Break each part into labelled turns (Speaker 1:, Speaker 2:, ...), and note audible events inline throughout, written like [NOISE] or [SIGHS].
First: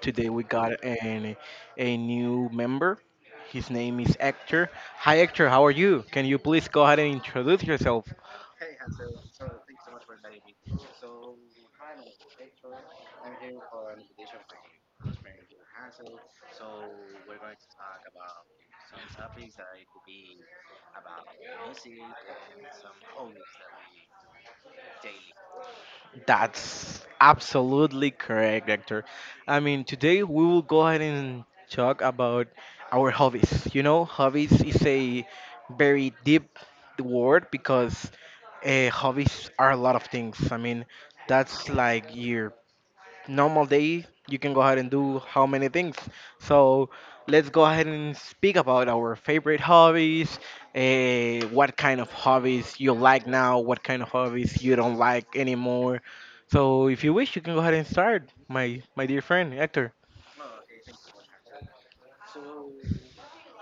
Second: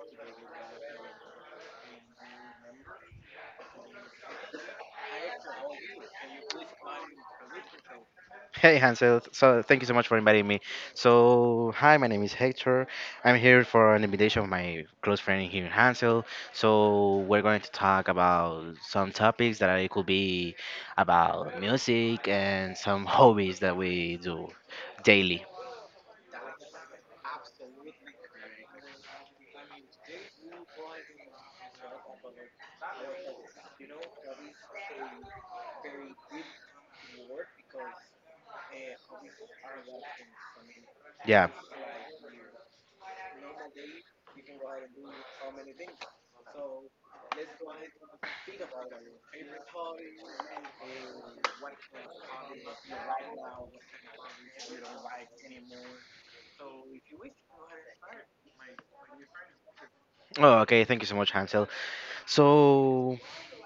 Speaker 1: Today we got an a new member. His name is Hector. Hi Hector, how are you? Can you please go ahead and introduce yourself?
Speaker 2: Hey Hansel, so thank you so much for inviting me. So hi, my name is Hector. I'm here for an invitation of my close friend here, Hansel. So we're going to talk about some topics that it could be about music and some [LAUGHS] hobbies that we do daily.
Speaker 1: That's absolutely correct, Hector. I mean, today we will go ahead and talk about our hobbies. You know, hobbies is a very deep word because hobbies are a lot of things. I mean,
Speaker 2: Yeah.
Speaker 1: that's like your normal day you can go ahead and do how many things, so let's go ahead and speak about our favorite hobbies. What kind of hobbies you like now, what kind of hobbies you don't like anymore, so if you wish you can go ahead and start, my dear friend Hector.
Speaker 2: Oh, okay. Thank you so much, Hansel. So,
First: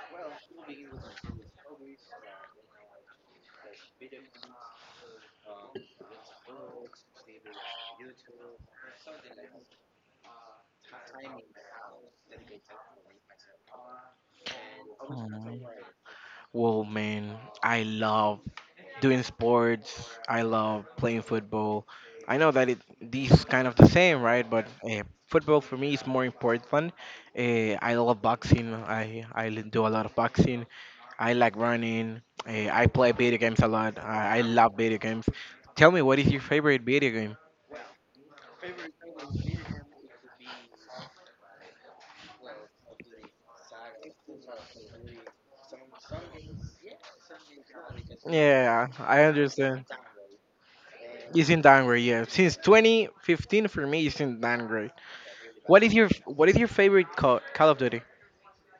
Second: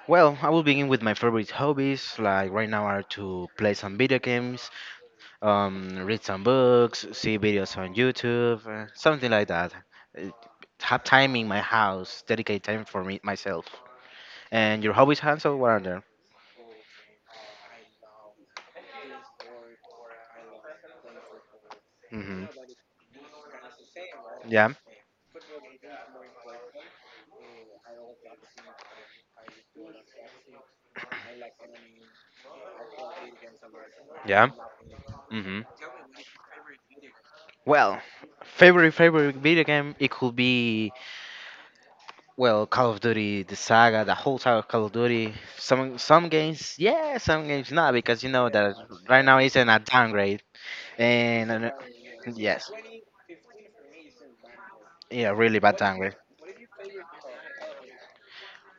Speaker 2: well, I will begin with my favorite hobbies. Like right now, are to play some video games, read some books, see videos on YouTube, something like that. Uh, Have time in my house, dedicate time for me myself. And your hobbies, Hansel,
Speaker 1: Um,
Speaker 2: what are there?
Speaker 1: well, man, I love doing sports. I love playing football. I
Speaker 2: Hmm.
Speaker 1: know that it these kind of the same, right? But
Speaker 2: Yeah,
Speaker 1: football for me is more important. I love boxing. I do a lot of boxing. I like running. I play video games a lot. I
Speaker 2: yeah.
Speaker 1: love video games.
Speaker 2: Hmm.
Speaker 1: Tell me, what is your favorite video game?
Speaker 2: Well, favorite video game, it could be well Call of Duty, the saga, the whole saga of Call of Duty. Some games, yeah, some games not because you know that
Speaker 1: Yeah, I
Speaker 2: right now it's in a
Speaker 1: understand.
Speaker 2: downgrade
Speaker 1: It's in
Speaker 2: and,
Speaker 1: downgrade. Yeah, since
Speaker 2: yes,
Speaker 1: 2015 for me, it's in downgrade.
Speaker 2: yeah, really bad
Speaker 1: What is your
Speaker 2: downgrade.
Speaker 1: What is your favorite Call of Duty?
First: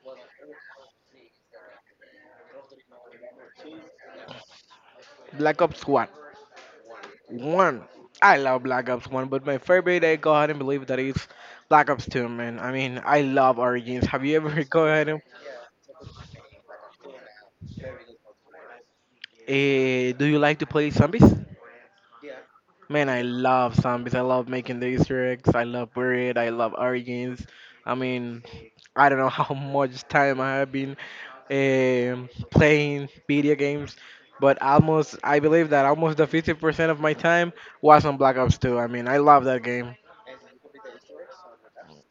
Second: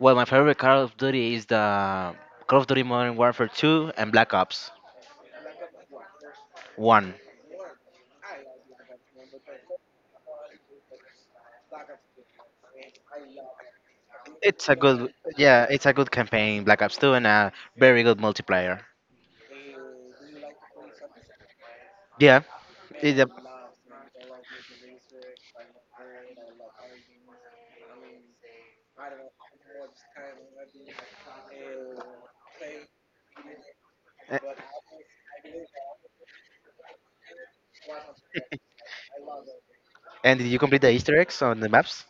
Speaker 2: Well, my favorite Call of Duty is the Call of Duty Modern Warfare 2 and Black Ops
Speaker 1: Black Ops 1.
Speaker 2: 1.
Speaker 1: 1. I love Black Ops 1, but my favorite, I go ahead and believe that is Black Ops 2, man. I mean, I love Origins. Have you ever [LAUGHS]
Speaker 2: It's a
Speaker 1: go ahead
Speaker 2: good,
Speaker 1: and.
Speaker 2: yeah, it's a good campaign, Black Ops 2, and a very good multiplayer.
Speaker 1: Eh, do you like to play zombies?
Speaker 2: Yeah,
Speaker 1: Man,
Speaker 2: it's
Speaker 1: I
Speaker 2: a,
Speaker 1: love zombies. I love making the Easter eggs. I love Buried. I love Origins. I mean, I don't know [LAUGHS] how much time I have been playing video games,
Speaker 2: a-
Speaker 1: but almost, I believe that almost the 50% of my time was on Black Ops 2. I mean, I love that game.
Speaker 2: and did you complete the Easter eggs on the maps?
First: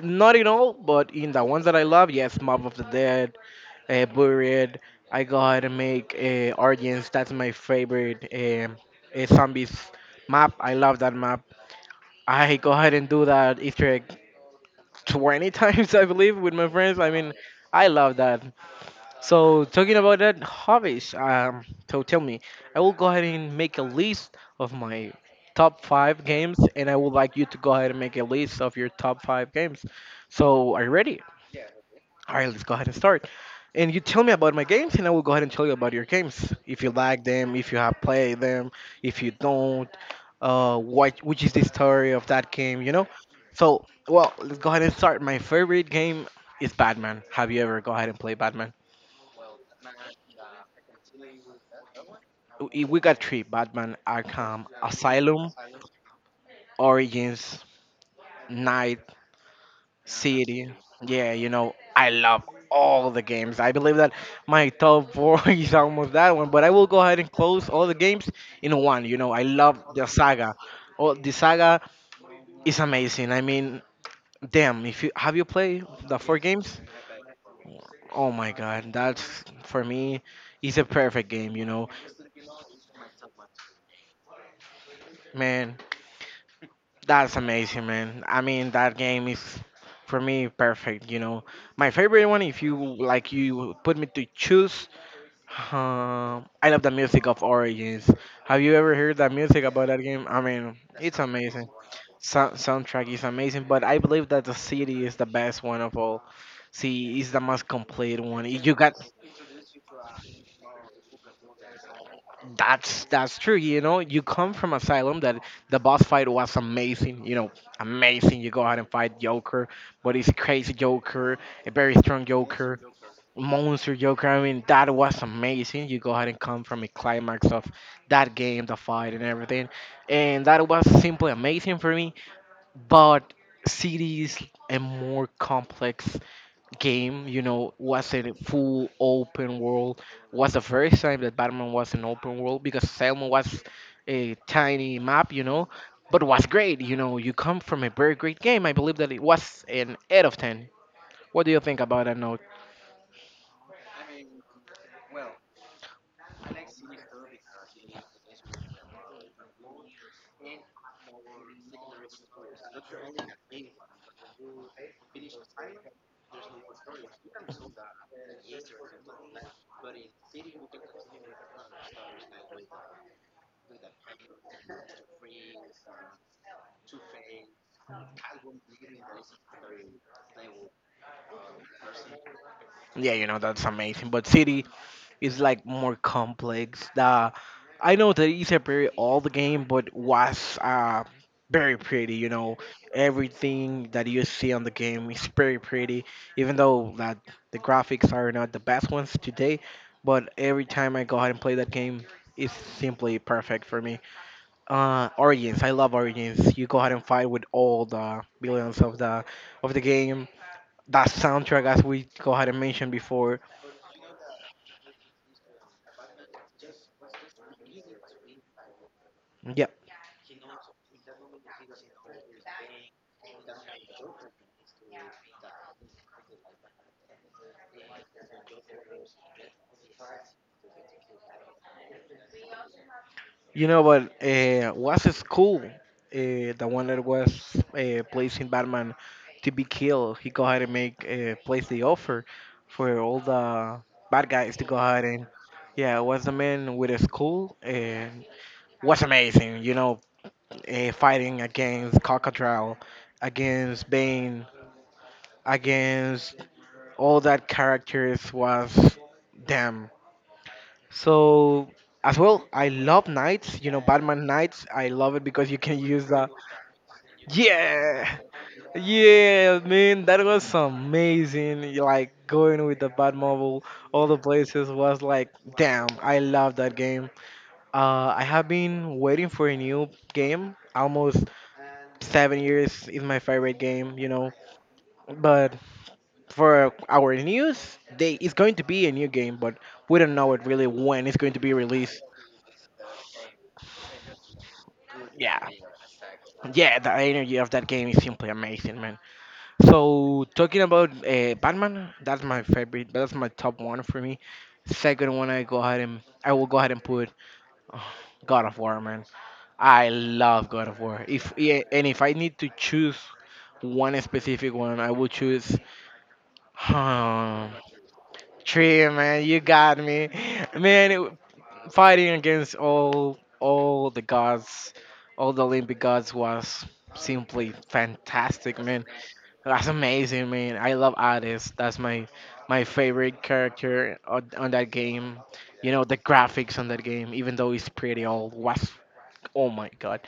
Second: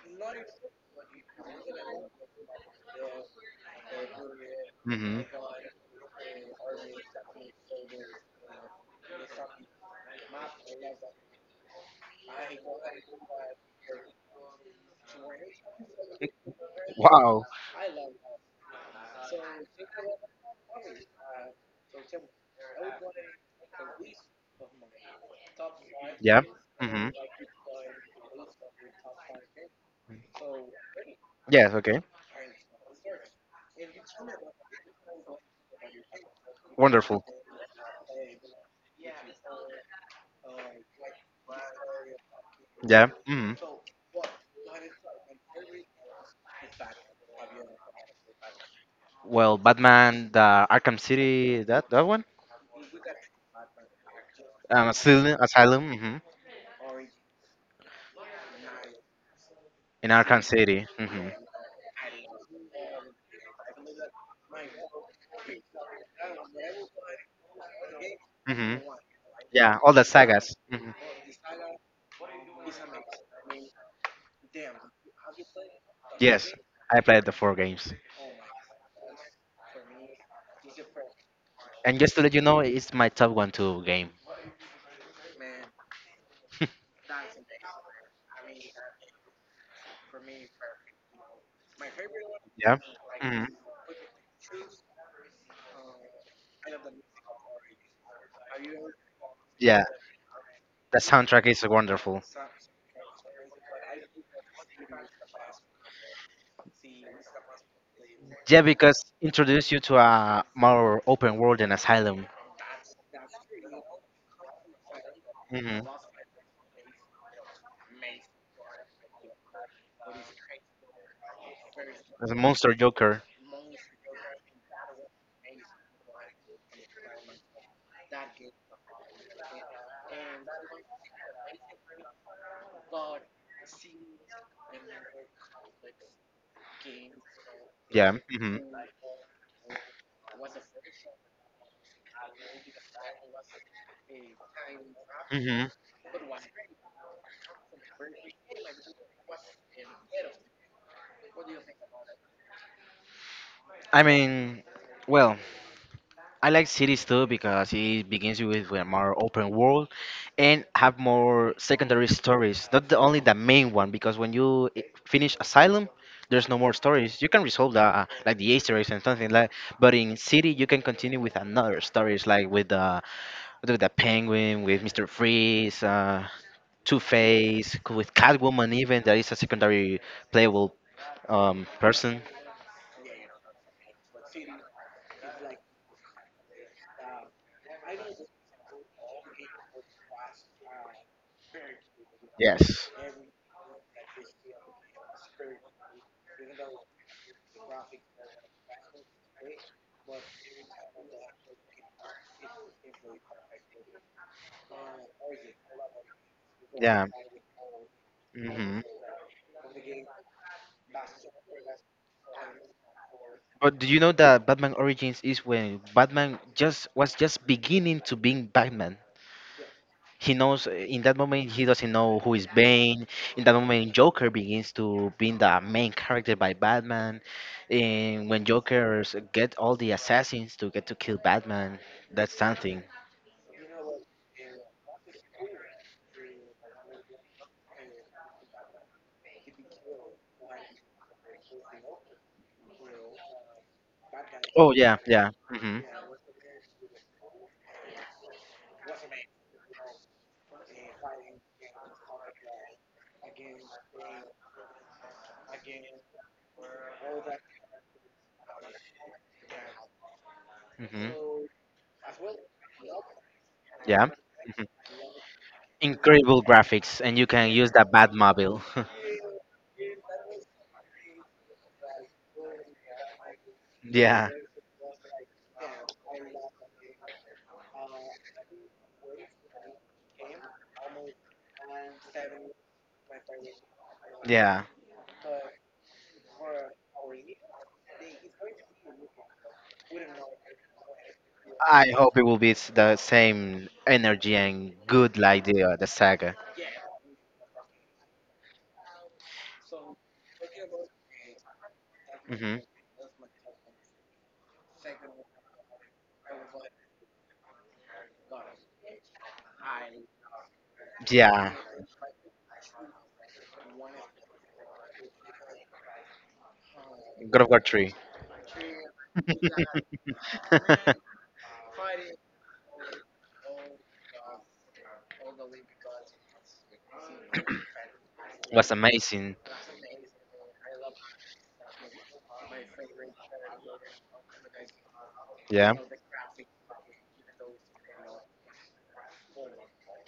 Speaker 1: Not in all, but in the ones that I love, yes, Mob of the Dead, Buried.
Speaker 2: Hmm.
Speaker 1: I go ahead and make Origins. That's my favorite zombies map. I love that map. I go ahead and do that Easter egg 20 [LAUGHS] times, I believe, with my friends. I mean,
Speaker 2: Wow.
Speaker 1: I love that. So talking about that hobbies, so tell me, I will go ahead and make a list of my top five
Speaker 2: Yeah.
Speaker 1: games, and I would
Speaker 2: Hmm.
Speaker 1: like you to go ahead and make a list of your top five games. So are you ready?
Speaker 2: Yes. Okay.
Speaker 1: All right, let's go ahead and start. And you tell me about my games, and I will go ahead and tell you about your games. If you like
Speaker 2: Wonderful.
Speaker 1: them, if you have played them, if you don't, what which is the story of that game, you know?
Speaker 2: Yeah. Hmm.
Speaker 1: So, well, let's go ahead and start. My favorite game is Batman. Have you ever go ahead and play Batman?
Speaker 2: Well, Batman, the Arkham City, that one.
Speaker 1: We got three: Batman Arkham
Speaker 2: Asylum,
Speaker 1: Asylum,
Speaker 2: Asylum. Mm-hmm.
Speaker 1: Origins,
Speaker 2: In Arkham
Speaker 1: City.
Speaker 2: City.
Speaker 1: Yeah,
Speaker 2: Hmm.
Speaker 1: you know, I love all the games. I believe that my top four [LAUGHS] is almost that one, but I will go ahead and close all the games in
Speaker 2: Hmm.
Speaker 1: one. You know, I love
Speaker 2: Yeah, all
Speaker 1: the
Speaker 2: the
Speaker 1: saga.
Speaker 2: sagas. Hmm.
Speaker 1: Oh, the saga is amazing. I mean, damn, if you have you played the four
Speaker 2: Yes,
Speaker 1: games?
Speaker 2: I played the four games.
Speaker 1: Oh my god, that's for me is a perfect game, you know.
Speaker 2: And just to let you know, it's my top one two game.
Speaker 1: Man,
Speaker 2: [LAUGHS]
Speaker 1: that's amazing, man. I mean, that game is for me perfect, you know. My favorite one if you
Speaker 2: Yeah.
Speaker 1: like
Speaker 2: Hmm.
Speaker 1: you put me to choose. I love the music of Origins. Have you ever heard that music about
Speaker 2: Yeah,
Speaker 1: that game? I mean,
Speaker 2: the
Speaker 1: it's
Speaker 2: soundtrack
Speaker 1: amazing.
Speaker 2: is wonderful.
Speaker 1: Soundtrack is amazing, but I believe that the city is the best one of all. See, it's the most complete one.
Speaker 2: Yeah,
Speaker 1: You got
Speaker 2: because introduce you to a more open world and asylum.
Speaker 1: that's true. You know, you come from Asylum that the
Speaker 2: Hmm.
Speaker 1: boss fight was amazing. You know, amazing. You go out and fight Joker, but it's crazy Joker, a very strong
Speaker 2: As a monster
Speaker 1: Joker.
Speaker 2: Joker.
Speaker 1: Monster Joker. I mean, that was amazing. You go ahead and come from a climax of that game, the fight, and everything. And that was simply amazing for me. But City is a more complex game, you know, was
Speaker 2: Yeah.
Speaker 1: a
Speaker 2: Hmm.
Speaker 1: full open world. Was the first time that Batman was an open world because Selma was a tiny map, you
Speaker 2: Hmm.
Speaker 1: know. But was great, you know. You come from a very great game. I believe that it was an 8 of 10. What do you think about that?
Speaker 2: I mean, well, I like cities too because it begins with a more open world and have more secondary stories. Not the, only the main one because when you finish Asylum, there's no more stories. You can resolve the, like the Easter eggs and something like. But in City, you can continue with another stories like with the, with the Penguin, with Mister Freeze, Two Face, with Catwoman, even that is a secondary playable person.
Speaker 1: Yeah, you know, that's amazing. But City is like more complex. The I know that it's a very old game, but was very pretty, you know.
Speaker 2: Yes.
Speaker 1: Everything that you see on the game is very pretty, even though that the graphics are not the best ones today, but every time I go ahead and play that game it's simply perfect for me. Origins, I love Origins. You go ahead and
Speaker 2: Yeah.
Speaker 1: fight with all the
Speaker 2: Hmm.
Speaker 1: billions of the game. That soundtrack as we go ahead and mentioned before.
Speaker 2: But do you know that Batman Origins is when Batman just was just beginning to being Batman?
Speaker 1: Yeah,
Speaker 2: He knows, in that moment he doesn't know who is Bane. In that moment, Joker begins to being the main character by Batman. And when Jokers get all the assassins to get to kill Batman, that's something.
Speaker 1: you know what? Was a school, the one that was placing Batman to be killed. He go ahead and make place the offer for all the bad guys to
Speaker 2: Oh
Speaker 1: go
Speaker 2: yeah,
Speaker 1: ahead and.
Speaker 2: yeah. Hmm.
Speaker 1: Yeah, was a man with a school and was amazing. You know, fighting against Cockatrial, against Bane, against all that characters was damn.
Speaker 2: Hmm.
Speaker 1: So as well, I love knights. You know,
Speaker 2: Yeah.
Speaker 1: Batman
Speaker 2: Hmm.
Speaker 1: knights. I love it because you can use the
Speaker 2: Incredible graphics, and you can use the
Speaker 1: yeah,
Speaker 2: Batmobile. [LAUGHS]
Speaker 1: yeah, man. That was amazing. Like going with the Batmobile, all the
Speaker 2: Yeah,
Speaker 1: places was like, damn. I love that game. I have been waiting for a new game. Almost 7 years is my favorite game. You know,
Speaker 2: yeah.
Speaker 1: but for our news, they it's going to be a new game, but we don't know it really when it's going to be
Speaker 2: I
Speaker 1: released.
Speaker 2: hope it will be the same energy and good
Speaker 1: Yeah.
Speaker 2: like the, the saga.
Speaker 1: Yeah, the energy of that game is simply amazing, man. So talking about Batman, that's my
Speaker 2: Hmm.
Speaker 1: favorite. That's my top one for me. Second one, I will go ahead and put [SIGHS] uh, God of War, man. I love God of War. If
Speaker 2: Yeah,
Speaker 1: yeah, and if I need to choose one specific one, I will choose. [SIGHS]
Speaker 2: God of
Speaker 1: Huh,
Speaker 2: War three.
Speaker 1: Tree, man, you got
Speaker 2: [LAUGHS]
Speaker 1: me, man. It, fighting against all the gods, all the Olympic gods was simply fantastic,
Speaker 2: Was
Speaker 1: man.
Speaker 2: amazing.
Speaker 1: That's amazing, man. I love Hades. That's my favorite character on that game. You
Speaker 2: Yeah.
Speaker 1: know, the graphics on that game, even though it's pretty old, was oh my god.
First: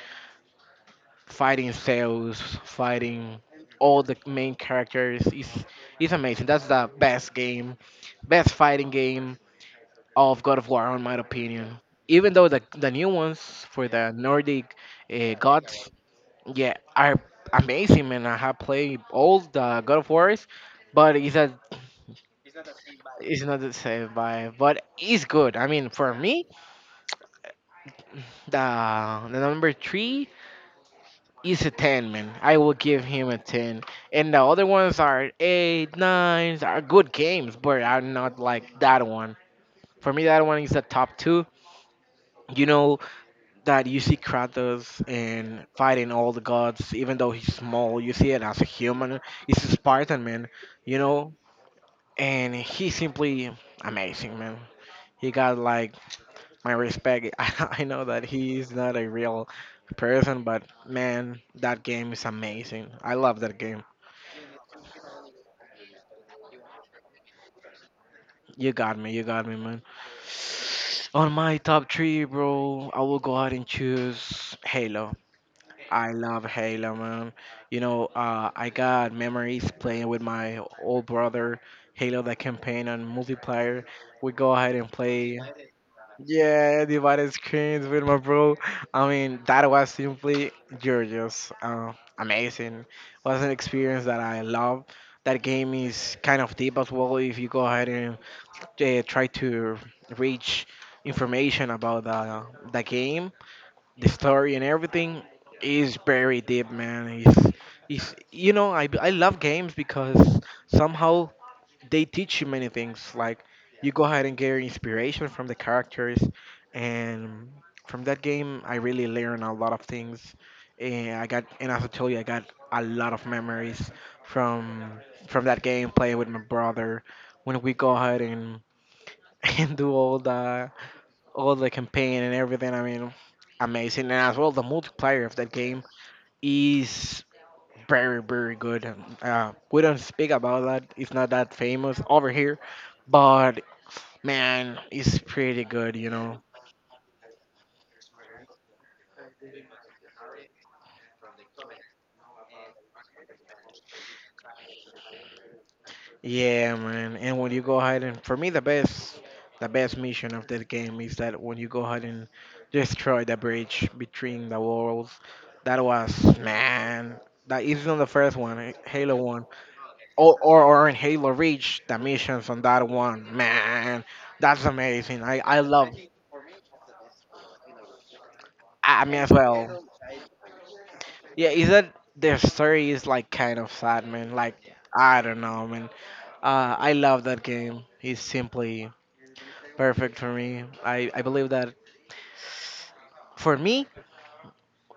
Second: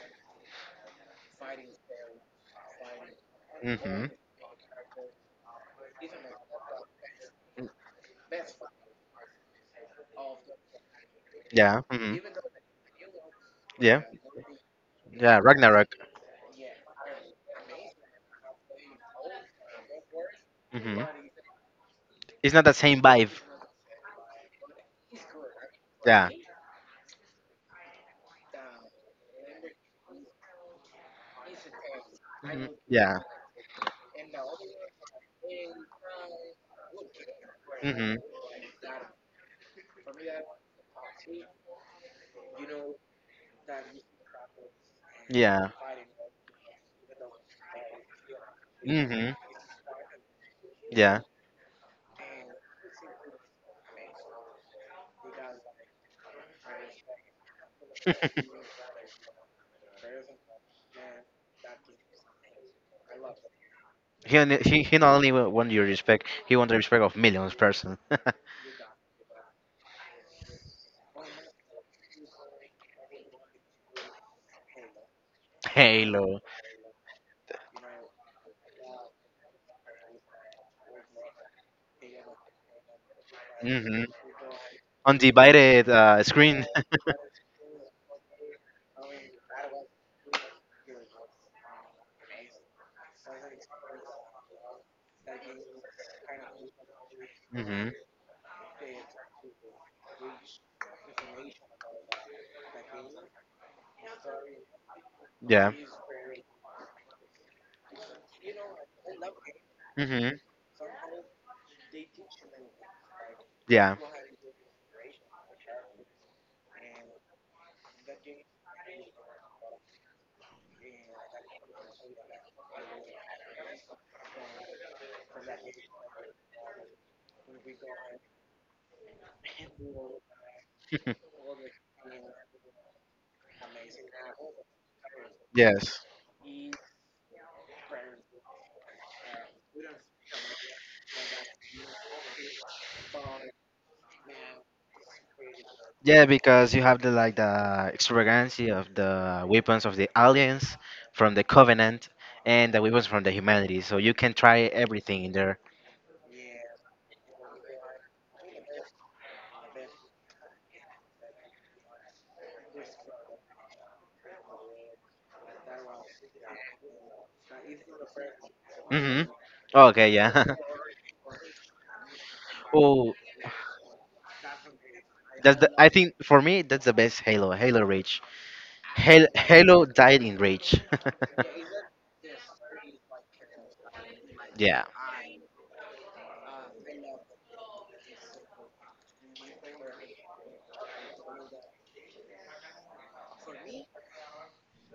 Speaker 1: Fighting Zeus, fighting all
Speaker 2: Hmm.
Speaker 1: the main characters is amazing. That's the best game, best fighting game of God of War, in my opinion.
Speaker 2: Yeah. Hmm.
Speaker 1: Even though the new ones for
Speaker 2: Yeah.
Speaker 1: the Nordic
Speaker 2: Yeah.
Speaker 1: gods
Speaker 2: Ragnarok.
Speaker 1: yeah, are amazing, man. I have played all the God of Wars,
Speaker 2: Hmm.
Speaker 1: but
Speaker 2: It's not the same vibe.
Speaker 1: it's not the same. Vibe. But it's good. I mean, for
Speaker 2: Yeah.
Speaker 1: me, the number three is a ten, man. I
Speaker 2: Mhm.
Speaker 1: will give
Speaker 2: Yeah.
Speaker 1: him a ten. And the other ones are eight, nines, are good games, but are
Speaker 2: Hmm.
Speaker 1: not like that one. For me, that one is the top two. You know that you see Kratos and
Speaker 2: Yeah.
Speaker 1: fighting all the gods, even though he's small. You see it as a human.
Speaker 2: Hmm.
Speaker 1: He's a Spartan, man. You
Speaker 2: Yeah.
Speaker 1: know, and he's simply amazing, man. He got like my respect. [LAUGHS] I know that
Speaker 2: [LAUGHS]
Speaker 1: he's not a real person, but man, that game is amazing. I love that game.
Speaker 2: He, only, he not only want your respect, he want the respect of millions person. [LAUGHS]
Speaker 1: You got me, man. On my top three, bro, I will go ahead and choose Halo. I
Speaker 2: Halo.
Speaker 1: love Halo, man. You know, I got memories playing with my old brother Halo the campaign on multiplayer.
Speaker 2: Hmm.
Speaker 1: We go ahead and play.
Speaker 2: Undivided, screen.
Speaker 1: Yeah, divided screens with my bro. I mean, that was simply gorgeous, amazing. Was an experience that I love. That game is kind of deep as well. If you go ahead
Speaker 2: Mm-hmm.
Speaker 1: and try to reach information about the game, the story and everything
Speaker 2: Yeah.
Speaker 1: is very deep, man. It's you know I love games
Speaker 2: Mm-hmm.
Speaker 1: because somehow they teach you many things. Like you
Speaker 2: Yeah.
Speaker 1: go ahead and get your inspiration from the characters, and from that game, I really learned a lot of things. And I got, and as I told you, I got a lot of memories from from that game playing with my brother. When we go ahead and [LAUGHS] and do all the
Speaker 2: [LAUGHS]
Speaker 1: all the campaign and everything, I mean, amazing. And as well, the multiplayer of that game
Speaker 2: Yes.
Speaker 1: is very, very good. We don't speak about that. It's not that famous over here, but man, it's pretty good, you
Speaker 2: Yeah,
Speaker 1: know.
Speaker 2: because you have the, like the extravagancy of the weapons of the aliens from the Covenant and the weapons from the humanity. So you can try everything in there.
Speaker 1: Yeah, man. And when you go ahead and for me, the best mission of this game is that when you go ahead and destroy the bridge between the worlds, that was man. That is not the first one, Halo
Speaker 2: Mm-hmm.
Speaker 1: one,
Speaker 2: Oh, okay,
Speaker 1: or,
Speaker 2: yeah.
Speaker 1: or or in Halo Reach, the missions on that
Speaker 2: [LAUGHS] Oh,
Speaker 1: one, man, that's amazing. I
Speaker 2: that's the.
Speaker 1: love.
Speaker 2: I think for me that's the best Halo. Halo Reach.
Speaker 1: I mean
Speaker 2: Halo,
Speaker 1: as well.
Speaker 2: Halo died in Reach.
Speaker 1: Yeah, is that their story is like kind of sad, man. Like
Speaker 2: [LAUGHS] Yeah.
Speaker 1: I don't know, man. I love that game. It's simply perfect for me. I believe that for me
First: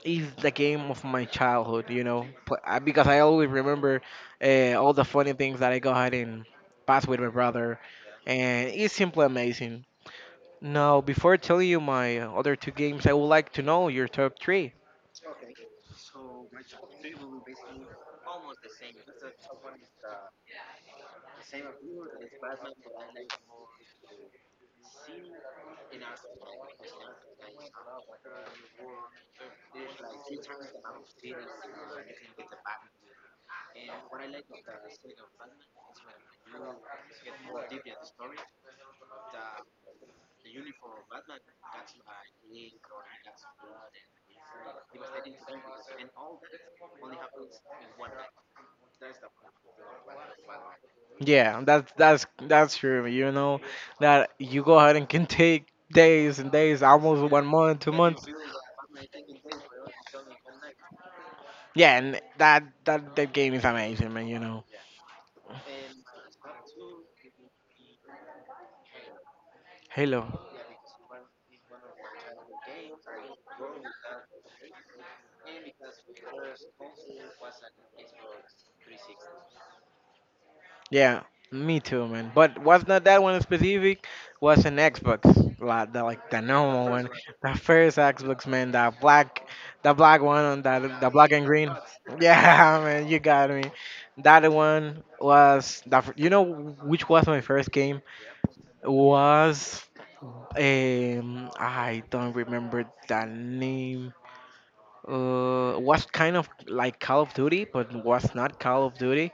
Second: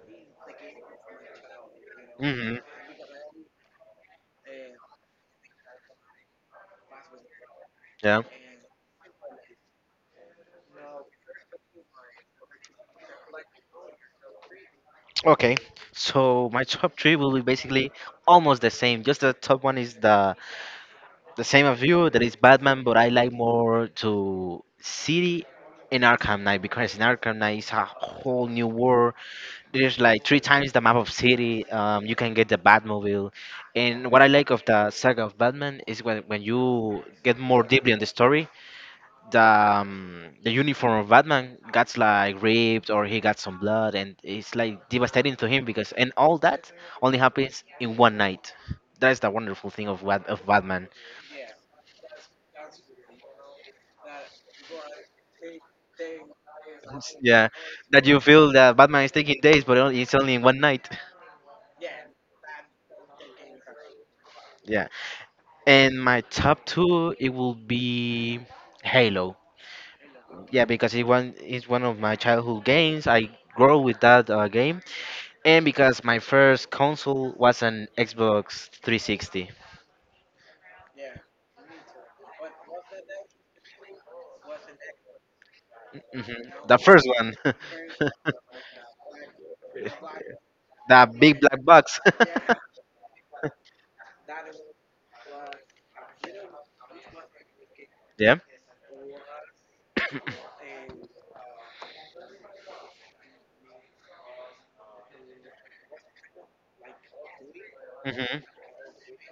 Speaker 1: is the game of my childhood. You know,
Speaker 2: Mm-hmm.
Speaker 1: Because I always remember all the funny things that I go ahead and pass with my brother,
Speaker 2: Yeah.
Speaker 1: and it's simply amazing. Now, before telling you my other two games, I would like to know your top three.
Speaker 2: Okay. So my top three will be basically almost the same. Just the top one is the same of you. That is Batman, but I like more to City in Arkham Knight because in Arkham Knight is a whole new world. There's like three times the map of City. You can get the Batmobile, and what I like of the saga of Batman is when you get more deeply on the story. The, the uniform of Batman gets like ripped or he got some blood, and it's like devastating to him because and all that only happens in one night. That's the wonderful thing of of Batman.
Speaker 1: Yeah, that's true. You know that you go ahead and can take days and days, almost one
Speaker 2: Yeah,
Speaker 1: month, two
Speaker 2: that you
Speaker 1: months.
Speaker 2: feel that Batman is taking days, but it's only in one night.
Speaker 1: Yeah, and that game is amazing, man. You know,
Speaker 2: Yeah, and my top two it will be Halo.
Speaker 1: Halo.
Speaker 2: Yeah, because it's one of my childhood games. I grow with that, game, and because my first console was an Xbox 360.
Speaker 1: Yeah, me too, man. But was not that one in specific? Was an Xbox, like the
Speaker 2: Hmm.
Speaker 1: like the
Speaker 2: The
Speaker 1: normal
Speaker 2: first
Speaker 1: one,
Speaker 2: one.
Speaker 1: the
Speaker 2: [LAUGHS]
Speaker 1: first Xbox, man. The black one on the
Speaker 2: The
Speaker 1: the black
Speaker 2: big
Speaker 1: and
Speaker 2: black
Speaker 1: green.
Speaker 2: box.
Speaker 1: Yeah, [LAUGHS] man, you got me. That one was the. Fir- You know which was my first game?
Speaker 2: [LAUGHS] Yeah.
Speaker 1: Was I don't remember the name. Was kind of like Call of Duty, but was
Speaker 2: Mm-hmm.
Speaker 1: not Call of Duty.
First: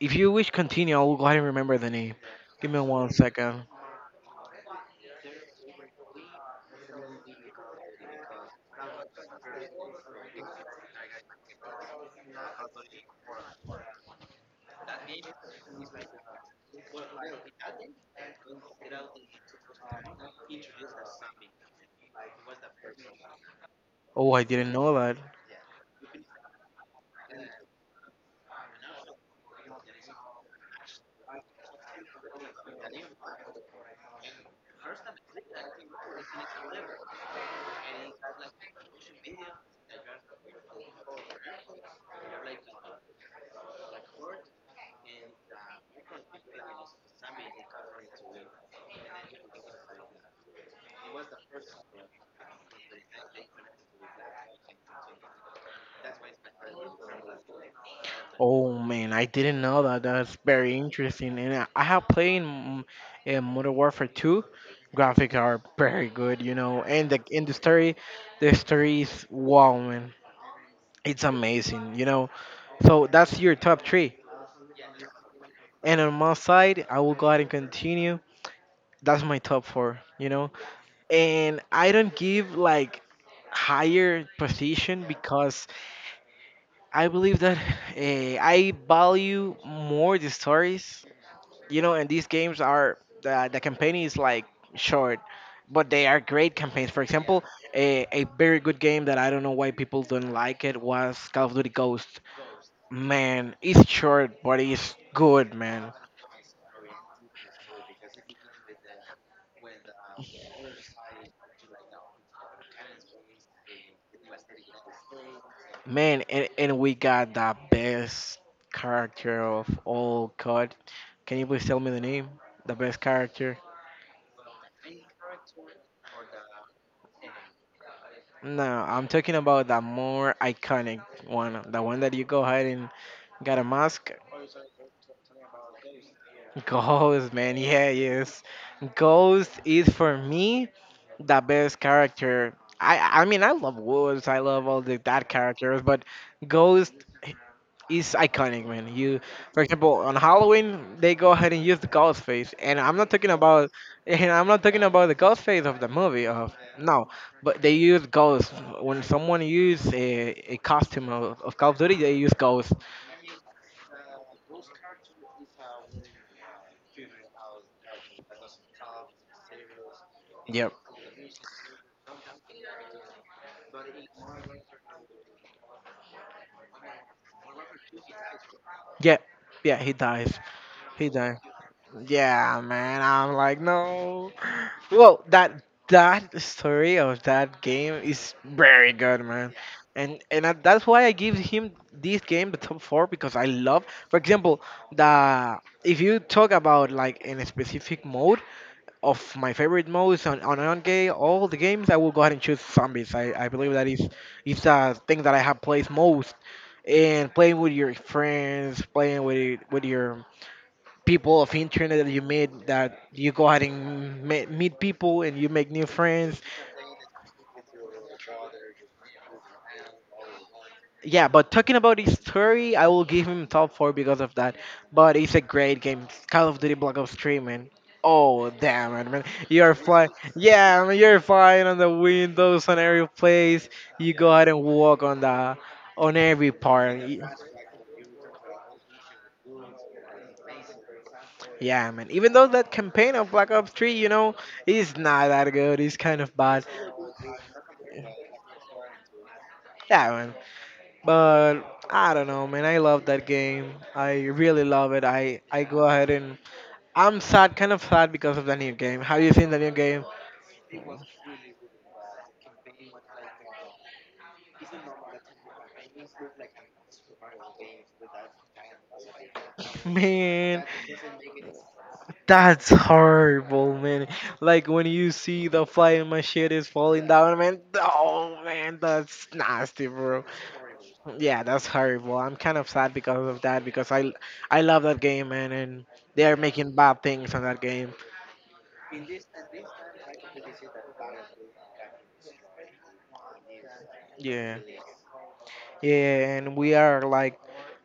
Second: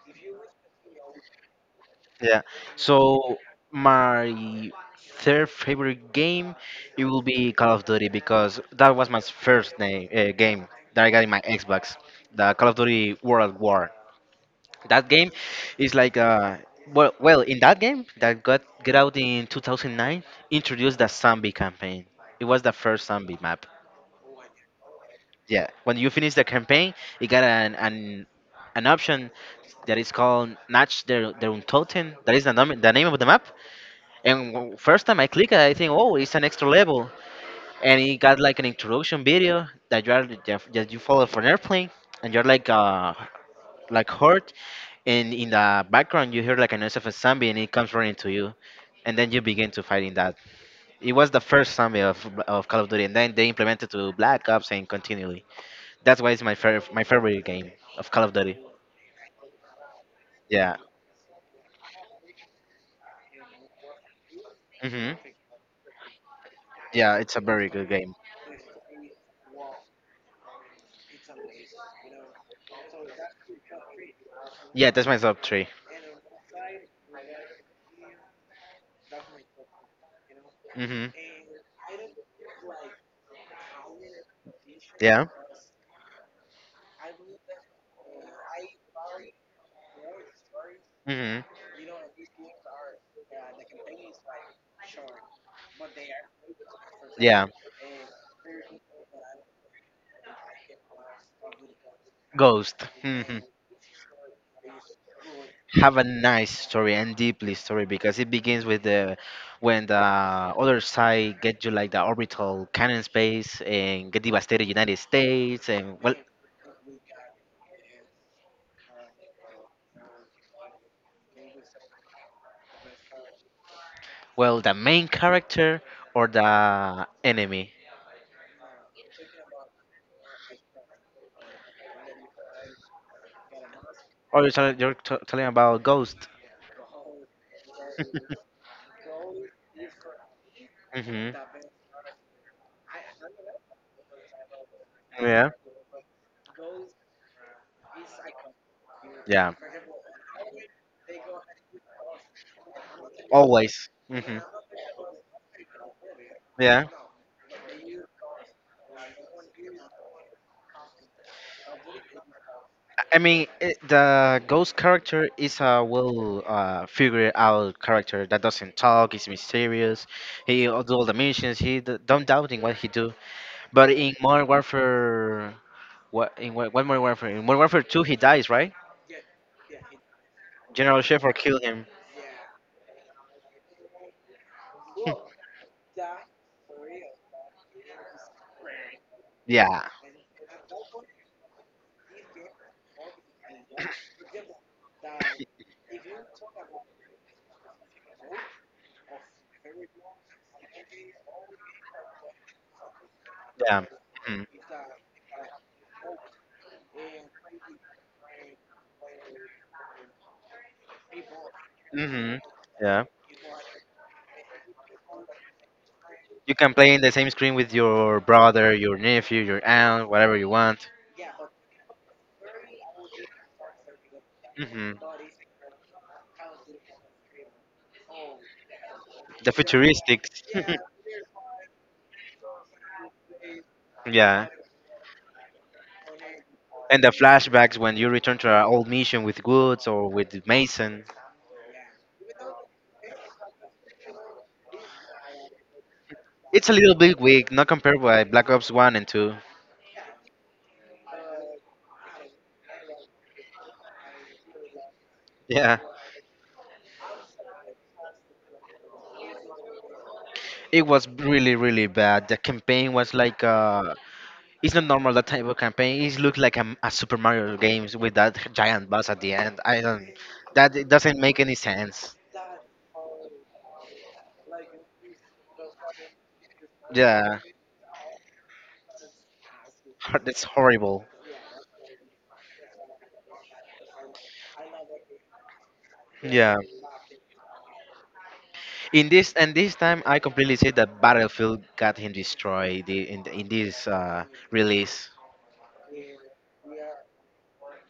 Speaker 1: If you wish continue, I'll go ahead and remember the name.
Speaker 2: Yeah.
Speaker 1: Give me one
Speaker 2: So
Speaker 1: second.
Speaker 2: my third favorite game it will be Call of Duty because that was my first name, game that I got in my Xbox, the Call of Duty World War. That game is like, well in that game that got get out in 2009 introduced the zombie campaign. It was the first zombie map.
Speaker 1: Oh, I didn't know that.
Speaker 2: Yeah, when you finish the campaign, you got an option that is called Natch der, der Untoten. That is the, the name of the map. And first time I click it, I think, oh, it's an extra level, and it got like an introduction video that you are that you follow for an airplane, and you're like hurt, and in the background you hear like a noise of a zombie, and it comes running to you, and then you begin to fighting that. It was the first zombie of Call of Duty, and then they implemented to Black Ops and continually. That's why it's my favorite game of Call of Duty.
Speaker 1: Oh man, I didn't know that. That's very
Speaker 2: Yeah.
Speaker 1: interesting. And I have played in Modern Warfare 2.
Speaker 2: Mhm.
Speaker 1: Graphics are very good, you know. And
Speaker 2: Yeah,
Speaker 1: the
Speaker 2: it's a
Speaker 1: in
Speaker 2: very good game.
Speaker 1: the story is wow, man. It's amazing, you know. So that's your top three.
Speaker 2: Yeah, that's my top three.
Speaker 1: And on my side, I will go ahead and continue. That's my top four, you know.
Speaker 2: Mhm.
Speaker 1: And I don't give like higher position
Speaker 2: Yeah.
Speaker 1: because I believe that [SIGHS] I value more the stories,
Speaker 2: Mm-hmm.
Speaker 1: you know, and these games are the campaign is like short, but they are great campaigns. For example,
Speaker 2: Yeah,
Speaker 1: a very good game that I don't know why people don't like it was Call of Duty Ghost.
Speaker 2: Ghost. Mhm.
Speaker 1: Man, it's short, but it's good, man.
Speaker 2: Have a nice story and deeply story because it begins with the when the other side get you like the orbital cannon space and get devastated United States and, well,
Speaker 1: Man, and we got the best character of all. God, can you please tell me the name? The best character.
Speaker 2: well the main character or the enemy.
Speaker 1: No, I'm talking about the more iconic one, the one that you go ahead and got a mask.
Speaker 2: Or you're, telling about Ghost.
Speaker 1: [LAUGHS] Ghost, man, yeah, yes.
Speaker 2: [LAUGHS]
Speaker 1: Ghost is for me
Speaker 2: Hmm.
Speaker 1: the best character. I mean, I love Woods, I love all the that
Speaker 2: Yeah.
Speaker 1: characters, but Ghost, is iconic, man. You,
Speaker 2: Yeah.
Speaker 1: for example, on Halloween they go ahead and use the ghost face,
Speaker 2: Always.
Speaker 1: and
Speaker 2: Hmm.
Speaker 1: I'm not talking about the ghost face of the movie. Of
Speaker 2: Yeah.
Speaker 1: no, but they use ghosts when someone use a costume of Call of Duty. They use ghosts.
Speaker 2: I mean, the ghost character is a, well, figured out character that doesn't talk. Is mysterious. He do
Speaker 1: Yep.
Speaker 2: all the missions. He don't doubting what he do. But in Modern Warfare, what in what, what Modern Warfare? In Modern Warfare Two, he dies, right?
Speaker 1: Yeah. Yeah. He dies.
Speaker 2: General
Speaker 1: He
Speaker 2: Shepard
Speaker 1: dies.
Speaker 2: killed him.
Speaker 1: Yeah, man. I'm like no. Well, that story of that game is very good, man,
Speaker 2: Yeah,
Speaker 1: and I, that's why I give him this game the top four because I love, for example, the if you talk about like in a specific mode of my favorite modes on on game all the games I will go ahead and choose zombies. I believe
Speaker 2: yeah.
Speaker 1: that is the thing that I have played most, and playing with your friends, playing with your people of internet that you
Speaker 2: Mm-hmm.
Speaker 1: meet
Speaker 2: Yeah.
Speaker 1: that you go ahead and meet people and you make new friends
Speaker 2: You can play in the same screen with your brother, your nephew, your aunt, whatever you want.
Speaker 1: yeah but talking about his story I will give him top four because of that
Speaker 2: Hmm.
Speaker 1: but it's a great game call of duty black ops 3-man oh damn it, man
Speaker 2: The
Speaker 1: you're flying
Speaker 2: futuristics.
Speaker 1: yeah man, you're flying on the windows on every place you go
Speaker 2: [LAUGHS] Yeah.
Speaker 1: ahead and walk on the on every
Speaker 2: And
Speaker 1: part
Speaker 2: the flashbacks when you return to our old mission with Woods or with Mason.
Speaker 1: Yeah man even though that campaign of black ops 3 you know is not that good it's kind of
Speaker 2: It's
Speaker 1: bad
Speaker 2: a little bit weak, not compared with Black Ops 1 and 2.
Speaker 1: yeah man. But I don't know, man. I love that game. I really love it. I
Speaker 2: Yeah,
Speaker 1: go ahead and I'm sad, kind of sad because of the new game. Have you seen the new game?
Speaker 2: it was really, really bad. The campaign was like, it's not normal that type of campaign. It looked like a Super Mario games with that giant boss at the end. I
Speaker 1: [LAUGHS]
Speaker 2: don't,
Speaker 1: Man,
Speaker 2: that it doesn't make any sense.
Speaker 1: that's horrible, man. Like when you see the flying machine is falling
Speaker 2: Yeah,
Speaker 1: down, man. Oh man, that's nasty, bro.
Speaker 2: that's horrible.
Speaker 1: Yeah, that's horrible. I'm kind of sad because of that because I love that game, man, and they are
Speaker 2: Yeah.
Speaker 1: making bad things on that game.
Speaker 2: In this and this time, I completely say that Battlefield got him destroyed, in this,
Speaker 1: Yeah.
Speaker 2: release.
Speaker 1: Yeah, and we are like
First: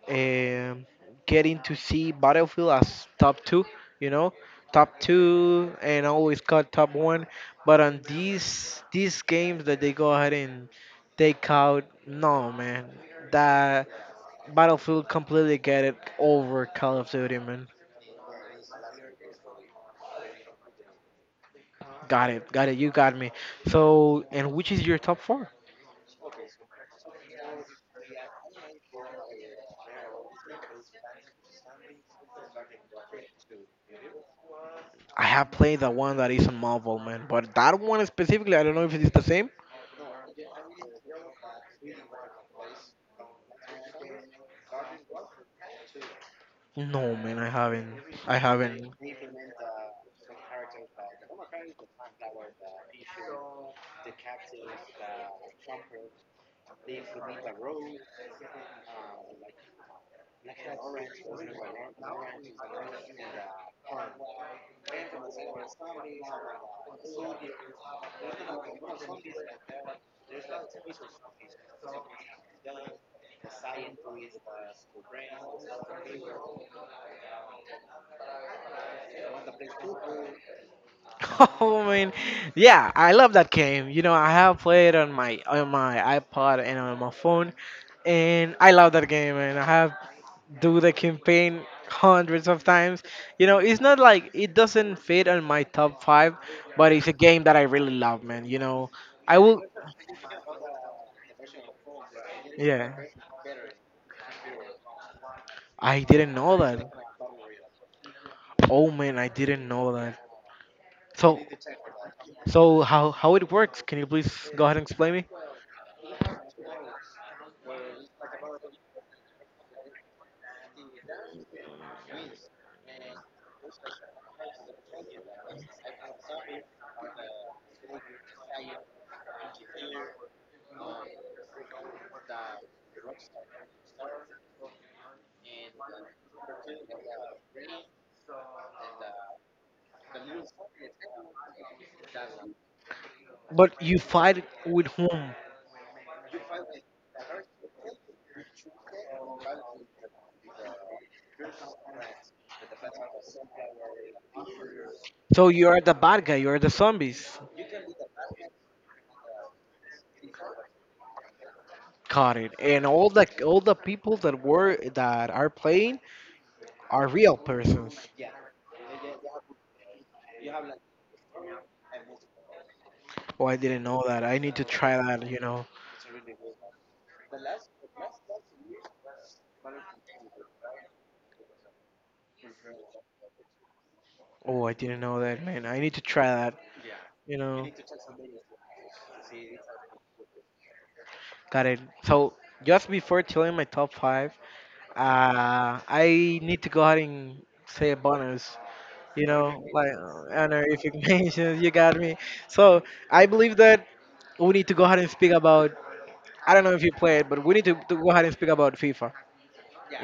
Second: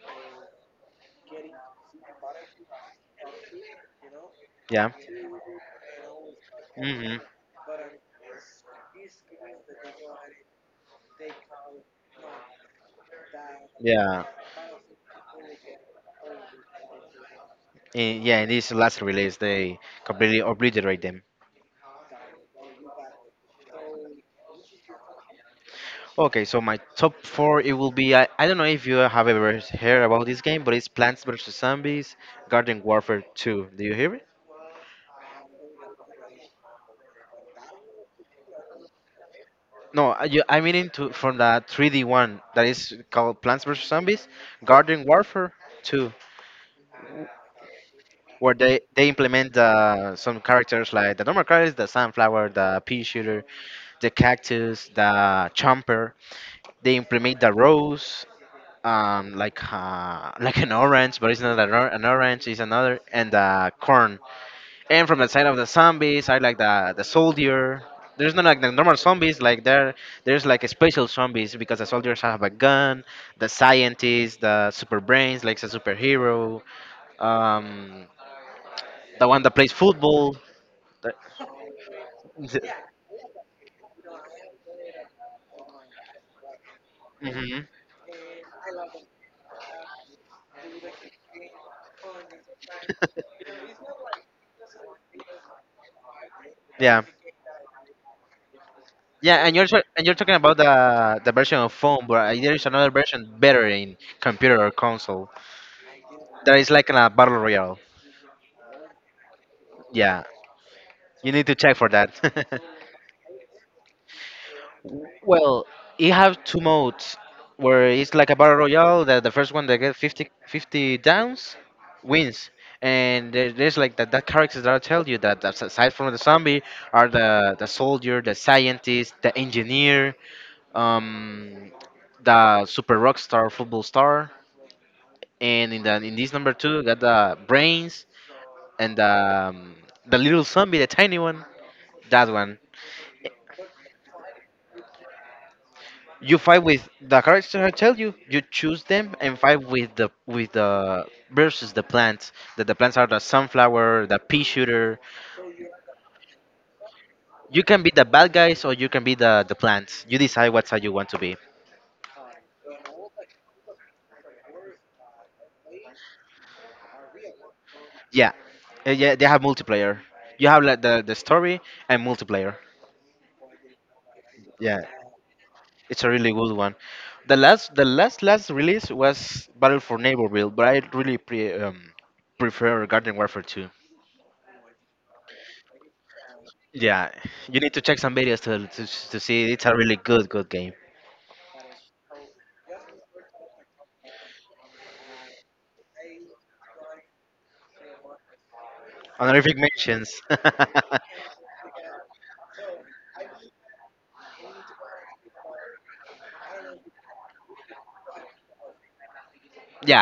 Speaker 1: um, getting to see Battlefield as top two, you know,
Speaker 2: Yeah.
Speaker 1: top two, and always cut top
Speaker 2: Hmm.
Speaker 1: one. But on these games that they go ahead and take out, no man, that
Speaker 2: Yeah,
Speaker 1: Battlefield completely get it over Call of Duty, man.
Speaker 2: yeah. In this last release, they completely obliterate them.
Speaker 1: Got it, got it. You got me. So, and which is your top four?
Speaker 2: Okay, so my top four it will be, I don't know if you have ever heard about this game, but it's Plants vs Zombies Garden Warfare 2. Do you hear it?
Speaker 1: I have played the one that is on mobile, man, but that one specifically, I don't know if it is the same.
Speaker 2: No, I mean into from the 3D one that is called Plants vs Zombies Garden Warfare 2,
Speaker 1: No, man, I haven't. I
Speaker 2: where they
Speaker 1: haven't.
Speaker 2: they implement, some characters like the normal characters, the sunflower, the pea shooter, the cactus, the chomper. They implement the rose, like, like an orange, but it's not an, an orange, it's another, and corn. And from the side of the zombies, I like the soldier. There's not like the normal zombies, like, there's like a special zombies because the soldiers have a gun, the scientists, the super brains like a superhero, um the one that plays football.
Speaker 1: [LAUGHS] I mean, yeah, I love that game. You know, I have played on my iPod and on my phone,
Speaker 2: Hmm.
Speaker 1: and I love that game. And I have do the campaign hundreds of times. You know, it's not like it doesn't fit on my top five,
Speaker 2: [LAUGHS]
Speaker 1: but
Speaker 2: Yeah,
Speaker 1: it's a game that I really love, man. You know, I
Speaker 2: yeah, and
Speaker 1: will.
Speaker 2: you're, and you're talking about the version of phone, but, there is
Speaker 1: Yeah,
Speaker 2: another version better in computer or console.
Speaker 1: I didn't
Speaker 2: That
Speaker 1: know
Speaker 2: is
Speaker 1: that.
Speaker 2: like a battle royale.
Speaker 1: Oh man, I didn't know that.
Speaker 2: Yeah, you
Speaker 1: So,
Speaker 2: need to check for that.
Speaker 1: so how it works? Can you please go ahead and explain me?
Speaker 2: [LAUGHS] Well, it have two modes where it's like a battle royale. That the first one that get fifty downs wins, and there, there's like that characters that I tell you, that that's aside from the zombie, are the soldier, the scientist, the engineer, um, the super rock star, football star, and in the, in this number two got the brains and the, um, the little zombie, the tiny one. That one.
Speaker 1: But you fight with whom?
Speaker 2: You fight with the character I tell you. You choose them and fight with the versus the plants. That the plants are the sunflower, the pea shooter.
Speaker 1: So you are the bad guy. You are the zombies.
Speaker 2: You can be the bad guys or you can be the plants. You decide what side you want to be.
Speaker 1: Caught it. And all the people that were that are playing are real persons.
Speaker 2: Yeah, yeah. They have multiplayer. You have like the story and multiplayer.
Speaker 1: Oh, I didn't know that. I need to
Speaker 2: Yeah,
Speaker 1: try that. You know.
Speaker 2: it's a really good one. The last the last release was Battle for Neighborville, but I really prefer Garden Warfare 2.
Speaker 1: Oh, I didn't know that, man. I need to try that.
Speaker 2: Yeah,
Speaker 1: You
Speaker 2: you
Speaker 1: know.
Speaker 2: need to check some videos to see it's a really good game.
Speaker 1: Got it. So just before telling my top five, I need to go ahead and say a bonus. You
Speaker 2: Honorific
Speaker 1: know, like
Speaker 2: mentions. [LAUGHS]
Speaker 1: honorific [LAUGHS] mentions. You got me. So I believe that we need to go ahead and speak about I don't know if you played, but we need to go ahead and speak about FIFA.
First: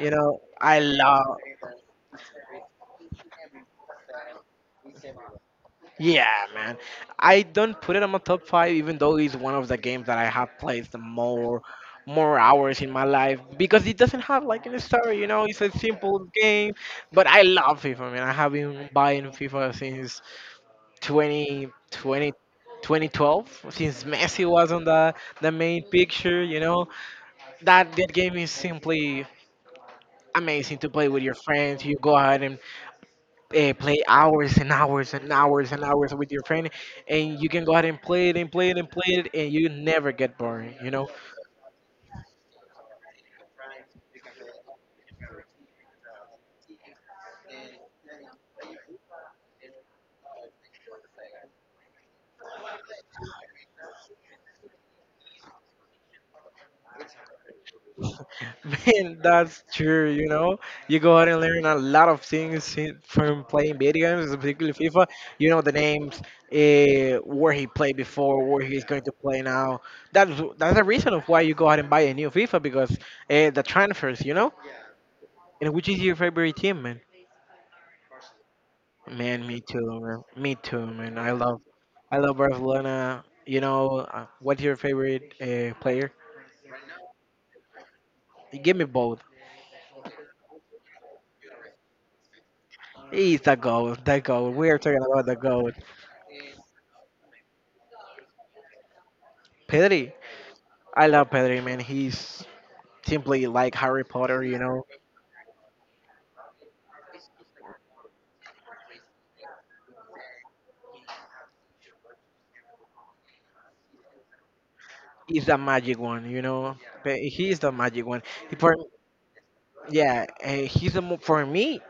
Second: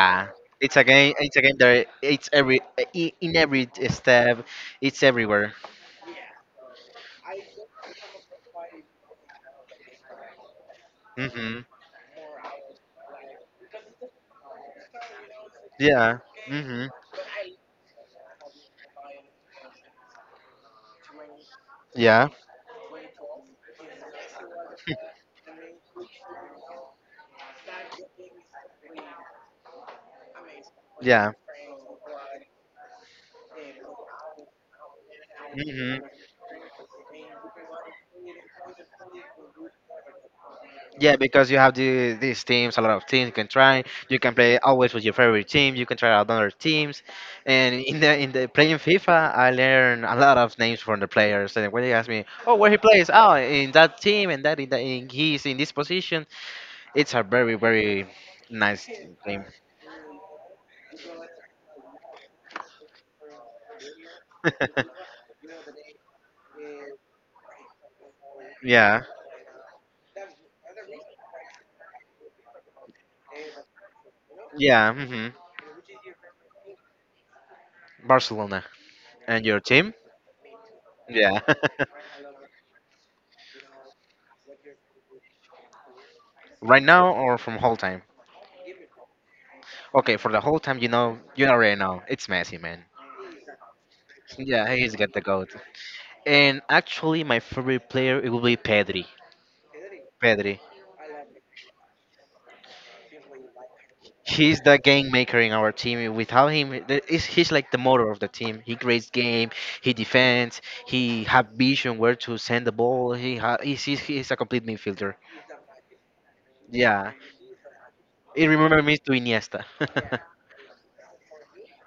Speaker 1: You know,
Speaker 2: it's
Speaker 1: I
Speaker 2: a game.
Speaker 1: love.
Speaker 2: It's a game that it's in every step. It's everywhere.
Speaker 1: Yeah, man. I don't put it on my top five, even though it's one of the games that I have played the more
Speaker 2: Mhm.
Speaker 1: more hours in my life because it doesn't have like any story. You know, it's a
Speaker 2: Yeah.
Speaker 1: simple game,
Speaker 2: Mhm.
Speaker 1: but I love FIFA, man. I have been buying FIFA since 20,
Speaker 2: Yeah.
Speaker 1: 20 2012 since Messi was on the main picture. You know, that game is simply amazing to play with
Speaker 2: Yeah.
Speaker 1: your friends. You go ahead and play hours and hours and hours and
Speaker 2: Mhm.
Speaker 1: hours with your friend, and you can go out and play it and play it and play it, and you never get bored. You know,
Speaker 2: Yeah, because you have these teams, a lot of teams you can try. You can play always with your favorite team. You can try out other teams, and in the playing FIFA, I learned a lot of names from the players. And when they ask me, "Oh, where he plays? Oh, in that team, and that in, he's in this position." It's a very
Speaker 1: [LAUGHS]
Speaker 2: nice
Speaker 1: man,
Speaker 2: game.
Speaker 1: that's true. You know, you go out and learn a lot of things from playing video games, particularly
Speaker 2: [LAUGHS]
Speaker 1: FIFA. You know the names, where he played before, where he's
Speaker 2: Yeah,
Speaker 1: going to play now. That's that's the reason of why you go out and buy a new FIFA because the transfers. You know,
Speaker 2: yeah. hmm
Speaker 1: and which is your favorite team,
Speaker 2: Barcelona
Speaker 1: Man,
Speaker 2: and
Speaker 1: me
Speaker 2: your team.
Speaker 1: too, man. Me too, man.
Speaker 2: Yeah,
Speaker 1: I
Speaker 2: [LAUGHS]
Speaker 1: love Barcelona. You know, what's your favorite player?
Speaker 2: right now or from whole time.
Speaker 1: Give me both.
Speaker 2: Okay, for the whole time, you know, you already know it's Messi, man.
Speaker 1: He's the goat, the goat. We
Speaker 2: Yeah,
Speaker 1: are
Speaker 2: he's
Speaker 1: talking
Speaker 2: got the
Speaker 1: about the
Speaker 2: goat.
Speaker 1: goat.
Speaker 2: And actually, my favorite player it will be Pedri.
Speaker 1: Pedri.
Speaker 2: Pedri.
Speaker 1: I love Pedri, man. He's simply like Harry Potter, you
Speaker 2: He's the
Speaker 1: know.
Speaker 2: game maker in our team. Without him, he's like the motor of the team. He creates game. He defends. He have vision where to send the ball. He ha- he's a complete midfielder.
Speaker 1: He's the magic one, you know.
Speaker 2: Yeah,
Speaker 1: He's the magic one.
Speaker 2: it
Speaker 1: For,
Speaker 2: remembers me to Iniesta. [LAUGHS]
Speaker 1: yeah, he's the, for me,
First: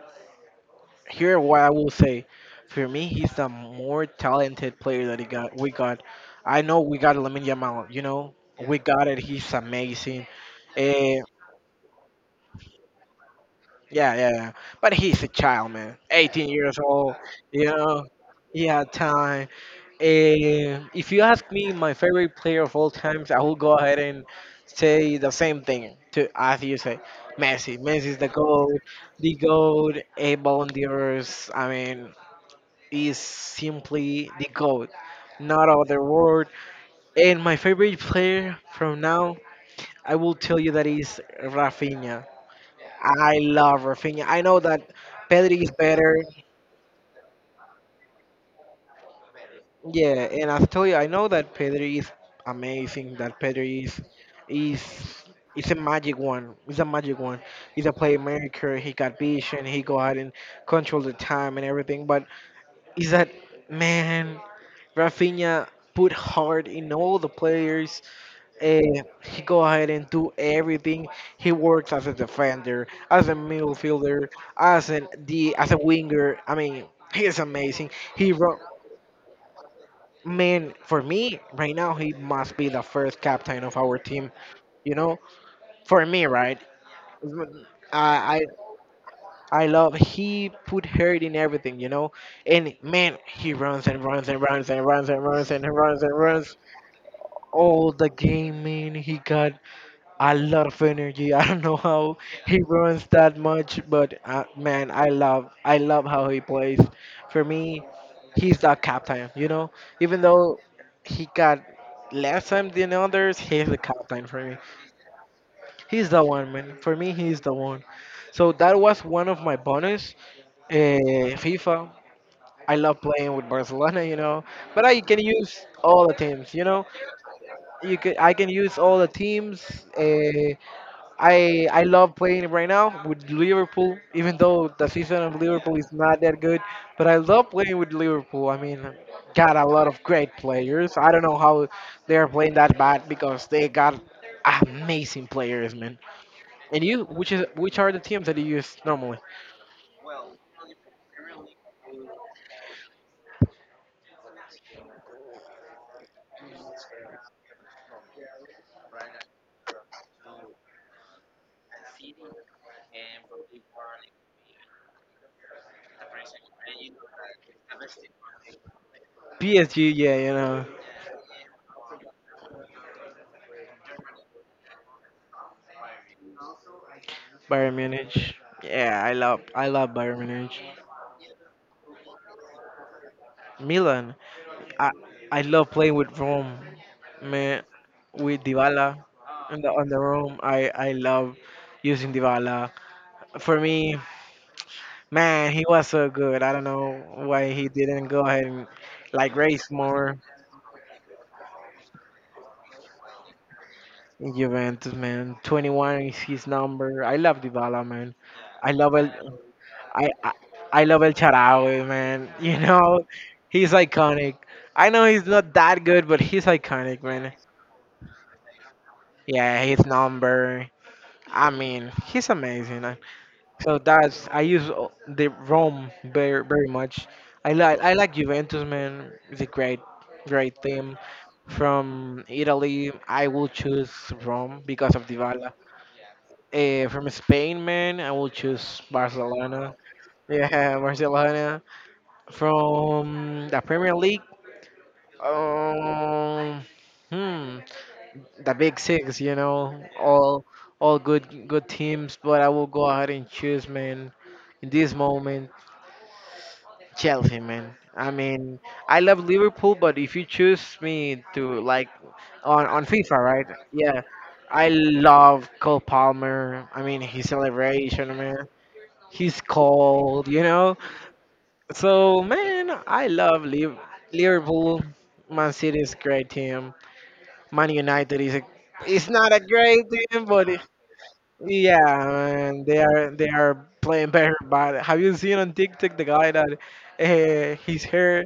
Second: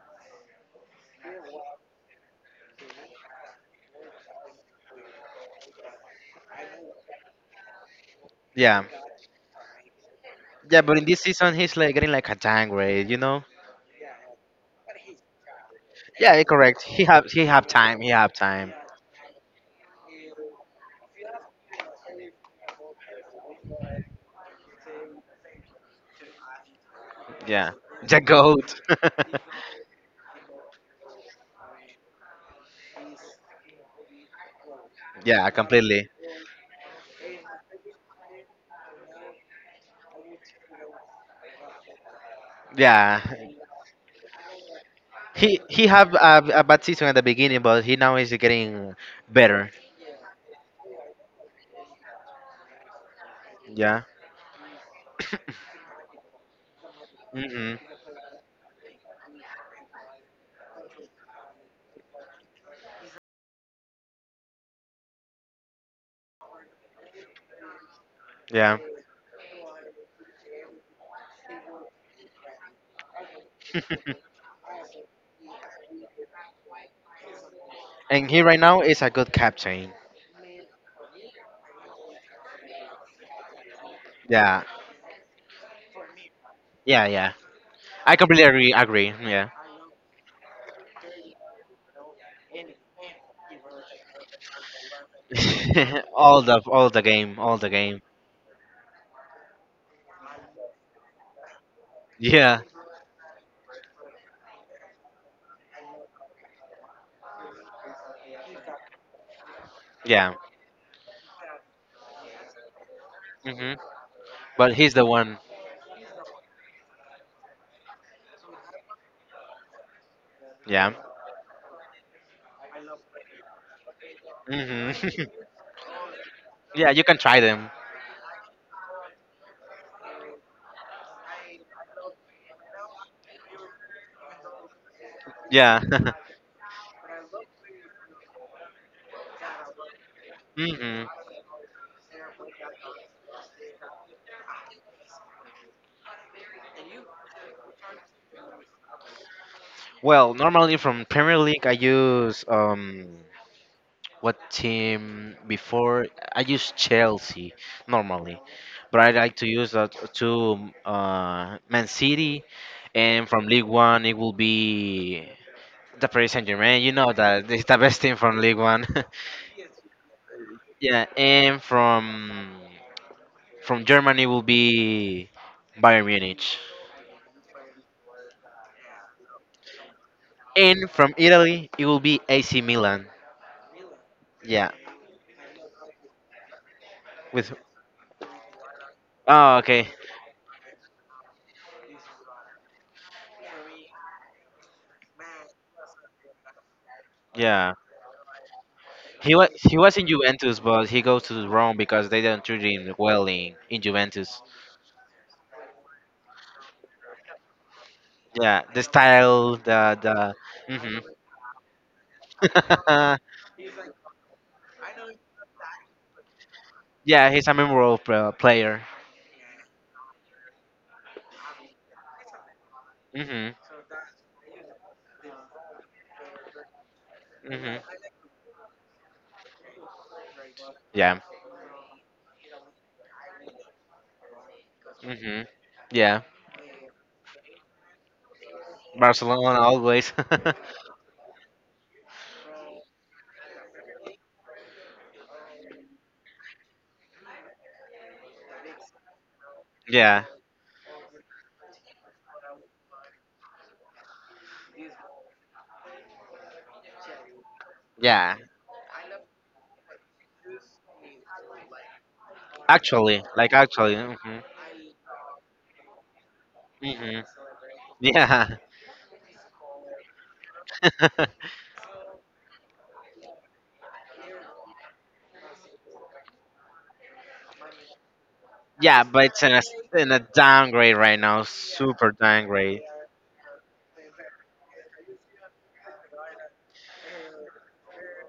Speaker 1: here what I will say for me he's the more talented player that he got we got I know we got Lamine Yamal you know Yeah. we
Speaker 2: Yeah,
Speaker 1: got it he's amazing
Speaker 2: yeah. But in
Speaker 1: Eh,
Speaker 2: this season, he's like getting like a downgrade. You know?
Speaker 1: yeah but he's a child man Yeah.
Speaker 2: Yeah, it
Speaker 1: 18 years
Speaker 2: correct. He
Speaker 1: old
Speaker 2: have he
Speaker 1: you
Speaker 2: have time.
Speaker 1: know
Speaker 2: He have
Speaker 1: he
Speaker 2: time.
Speaker 1: had time if you ask me my favorite player of all times I will go ahead and say the same thing to as you say
Speaker 2: Yeah,
Speaker 1: Messi is
Speaker 2: the goat.
Speaker 1: the goat a Ballon d'Ors I mean is simply the GOAT,
Speaker 2: [LAUGHS] Yeah,
Speaker 1: not other
Speaker 2: completely.
Speaker 1: word. And my favorite player from now, I will tell you that is Rafinha.
Speaker 2: Yeah,
Speaker 1: I love Rafinha. I know that
Speaker 2: He
Speaker 1: Pedri is
Speaker 2: he have
Speaker 1: better.
Speaker 2: a bad season at the beginning, but he now is getting better.
Speaker 1: Yeah, and I tell you, I know that Pedri is amazing. That Pedri
Speaker 2: Yeah.
Speaker 1: is is a magic one. He's a magic one.
Speaker 2: hmm
Speaker 1: He's a playmaker. He got vision. He go out and control the time and everything. But is that man Rafinha put heart in all the players.
Speaker 2: Yeah.
Speaker 1: He go ahead and do everything. He works as a defender, as a midfielder, as an the as a winger. I mean, he is amazing. He
Speaker 2: And he
Speaker 1: ro-
Speaker 2: right now is a good captain.
Speaker 1: man for me right now he must be the first captain of our team.
Speaker 2: Yeah.
Speaker 1: You know, for me, right?
Speaker 2: Yeah. Yeah. I
Speaker 1: I,
Speaker 2: completely
Speaker 1: I
Speaker 2: agree. Agree. Yeah.
Speaker 1: I love he put heart in everything, you know. And man, he runs and runs and runs and runs and runs and runs and
Speaker 2: [LAUGHS]
Speaker 1: runs
Speaker 2: All the game. All the
Speaker 1: all
Speaker 2: game.
Speaker 1: the game. Man, he got a lot of energy. [LAUGHS] I don't know how he
Speaker 2: Yeah.
Speaker 1: runs that much, but man, I love how he plays. For me, he's the captain, you know. Even
Speaker 2: Yeah.
Speaker 1: though he got less time than others, he's
Speaker 2: hmm
Speaker 1: the captain for me.
Speaker 2: But he's the one.
Speaker 1: He's the one, man. For me, he's the one. So that was one of my bonus.
Speaker 2: Yeah.
Speaker 1: FIFA. I love playing with Barcelona, you know, but
Speaker 2: hmm
Speaker 1: I can use all the teams, you
Speaker 2: [LAUGHS]
Speaker 1: know.
Speaker 2: Yeah. You can try them.
Speaker 1: You can I can use all the teams. Uh, I love playing right now with Liverpool, even though the season of Liverpool
Speaker 2: Yeah.
Speaker 1: is
Speaker 2: [LAUGHS]
Speaker 1: not that good, but I love playing with Liverpool. I mean, got a lot of great players.
Speaker 2: hmm
Speaker 1: I don't know how they are playing that bad because they got amazing players, man. And you, which are the teams that you use normally?
Speaker 2: Well, normally from Premier League, I use. What team before? I use Chelsea normally, but I like to use that to Man City, and from League One it will be the Paris Saint Germain. You know that [LAUGHS] it's the best team from League One.
Speaker 1: PSG, yeah, you know.
Speaker 2: [LAUGHS] Yeah, and from Germany will be Bayern Munich,
Speaker 1: Bayern Munich. Yeah, I love Bayern Munich.
Speaker 2: and from Italy it will be AC Milan.
Speaker 1: Milan.
Speaker 2: Yeah,
Speaker 1: I I love playing with Rome.
Speaker 2: with.
Speaker 1: Man, with Dybala
Speaker 2: Oh,
Speaker 1: in the
Speaker 2: okay,
Speaker 1: on the room. I love using Dybala. For me, man, he was so good. I don't know why he
Speaker 2: yeah.
Speaker 1: didn't go ahead and
Speaker 2: He
Speaker 1: like
Speaker 2: was
Speaker 1: race
Speaker 2: he was in
Speaker 1: more
Speaker 2: Juventus, but he goes to Rome because they don't treat him well in
Speaker 1: in
Speaker 2: Juventus.
Speaker 1: Juventus, man. 21 is his number. I love Dybala, man.
Speaker 2: Yeah,
Speaker 1: I
Speaker 2: the
Speaker 1: love El
Speaker 2: style, the
Speaker 1: I, I I
Speaker 2: the.
Speaker 1: love El Charawi, man. [LAUGHS] You know,
Speaker 2: Mhm.
Speaker 1: he's iconic. I know he's not that good, but he's
Speaker 2: [LAUGHS]
Speaker 1: iconic,
Speaker 2: Yeah,
Speaker 1: man.
Speaker 2: he's a memorable player.
Speaker 1: Yeah, his number. I mean, he's amazing.
Speaker 2: Hmm
Speaker 1: So that's I use the Rome very much.
Speaker 2: hmm
Speaker 1: I like Juventus, man. It's a great team
Speaker 2: Yeah.
Speaker 1: from Italy. I will choose Rome because of
Speaker 2: hmm
Speaker 1: Dybala.
Speaker 2: Yeah.
Speaker 1: From Spain, man, I will choose
Speaker 2: Barcelona
Speaker 1: Barcelona.
Speaker 2: always. [LAUGHS]
Speaker 1: Yeah, [LAUGHS] Barcelona. From the Premier League, um, hmm, the Big Six, you know,
Speaker 2: Yeah.
Speaker 1: all good teams. But I will go ahead and choose, man, in this moment, Chelsea, man. I
Speaker 2: Yeah.
Speaker 1: mean, I love Liverpool, but if you choose me to like on FIFA,
Speaker 2: Actually,
Speaker 1: right?
Speaker 2: like actually.
Speaker 1: Yeah,
Speaker 2: Hmm
Speaker 1: I love Cole Palmer. I mean,
Speaker 2: hmm
Speaker 1: his celebration, man.
Speaker 2: Yeah.
Speaker 1: He's cold, you know.
Speaker 2: [LAUGHS]
Speaker 1: So man, Liverpool. Man City is a great team. Man United is a,
Speaker 2: Yeah,
Speaker 1: it's
Speaker 2: but
Speaker 1: not
Speaker 2: it's
Speaker 1: a great
Speaker 2: in a
Speaker 1: team, but
Speaker 2: downgrade right now.
Speaker 1: yeah,
Speaker 2: Super
Speaker 1: man,
Speaker 2: downgrade.
Speaker 1: they are playing better. But have you seen on TikTok the guy that his hair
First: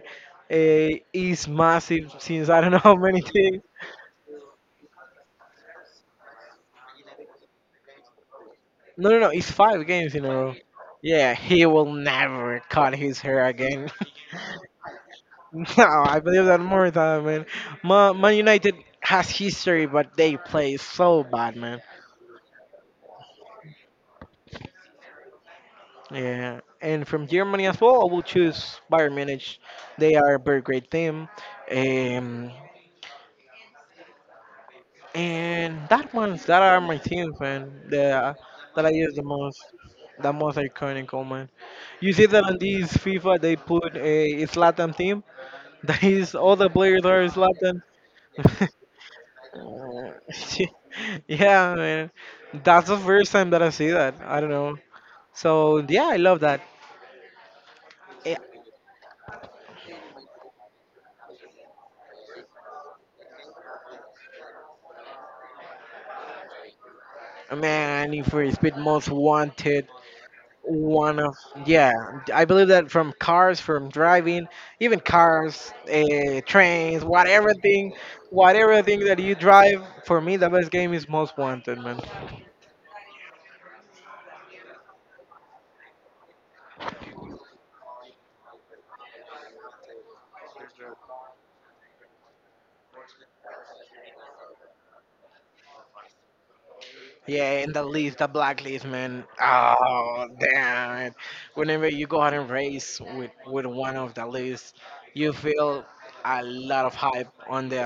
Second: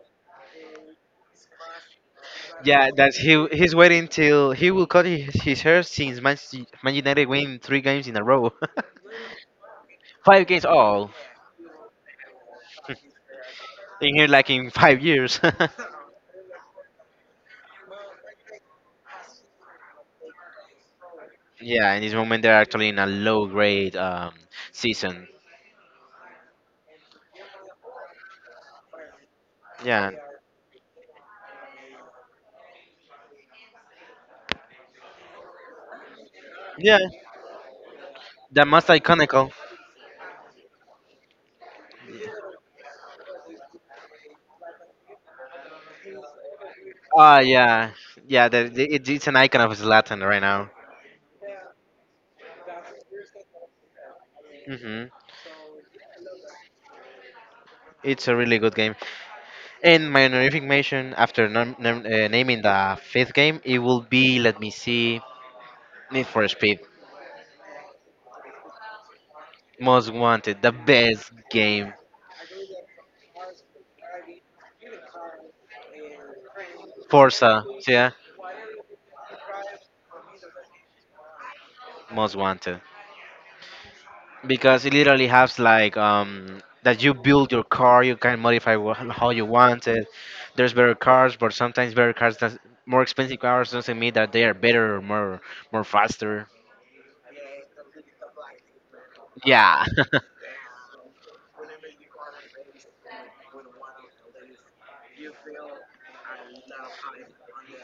Speaker 1: is massive since I don't know [LAUGHS]
Speaker 2: Yeah,
Speaker 1: how
Speaker 2: that's
Speaker 1: many
Speaker 2: he.
Speaker 1: things.
Speaker 2: He's waiting till he will cut his hair since Manchester United win 3 games in a row.
Speaker 1: No, no, no, it's five games in
Speaker 2: [LAUGHS]
Speaker 1: a
Speaker 2: five
Speaker 1: row.
Speaker 2: games all
Speaker 1: Yeah, he will never cut his hair again.
Speaker 2: in here like in 5 years.
Speaker 1: [LAUGHS] No, I believe that more than man. Man United has history, but they play so bad,
Speaker 2: [LAUGHS]
Speaker 1: man.
Speaker 2: Yeah, in this moment they're actually in a low grade season.
Speaker 1: Yeah, and from Germany as well, I will choose Bayern Munich.
Speaker 2: Yeah,
Speaker 1: They are a very great team, um, and that ones that are my
Speaker 2: yeah,
Speaker 1: teams, man. The
Speaker 2: the
Speaker 1: That
Speaker 2: most
Speaker 1: I use
Speaker 2: iconical.
Speaker 1: the most iconic, oh, man. You see that on these FIFA they put a Zlatan team. [LAUGHS] That is all the players are
Speaker 2: Ah,
Speaker 1: Zlatan.
Speaker 2: yeah, yeah.
Speaker 1: [LAUGHS]
Speaker 2: It's an icon of
Speaker 1: Uh,
Speaker 2: Zlatan right now.
Speaker 1: [LAUGHS] yeah, man. That's the first time that I see that. I don't know.
Speaker 2: Hmm
Speaker 1: So yeah, I love that.
Speaker 2: It's a
Speaker 1: Eh,
Speaker 2: really good game. And my honorific mention after naming the fifth game, it will be let me see Need for Speed.
Speaker 1: Man, Need for Speed Most Wanted.
Speaker 2: Most Wanted, the
Speaker 1: One
Speaker 2: best
Speaker 1: of Yeah,
Speaker 2: game.
Speaker 1: I believe that from cars, from driving, even cars, trains,
Speaker 2: Forza, yeah,
Speaker 1: whatever thing that you drive. For me, the best game is Most Wanted, man.
Speaker 2: Most Wanted. Because it literally has like that you build your car, you can modify how you want it. There's better cars, but sometimes more expensive cars doesn't mean that they are better or more faster.
Speaker 1: Yeah, in the list, the black list, man.
Speaker 2: Yeah, [LAUGHS]
Speaker 1: Oh, damn it. Whenever you go out and race with one of the lists, you feel a lot of hype on the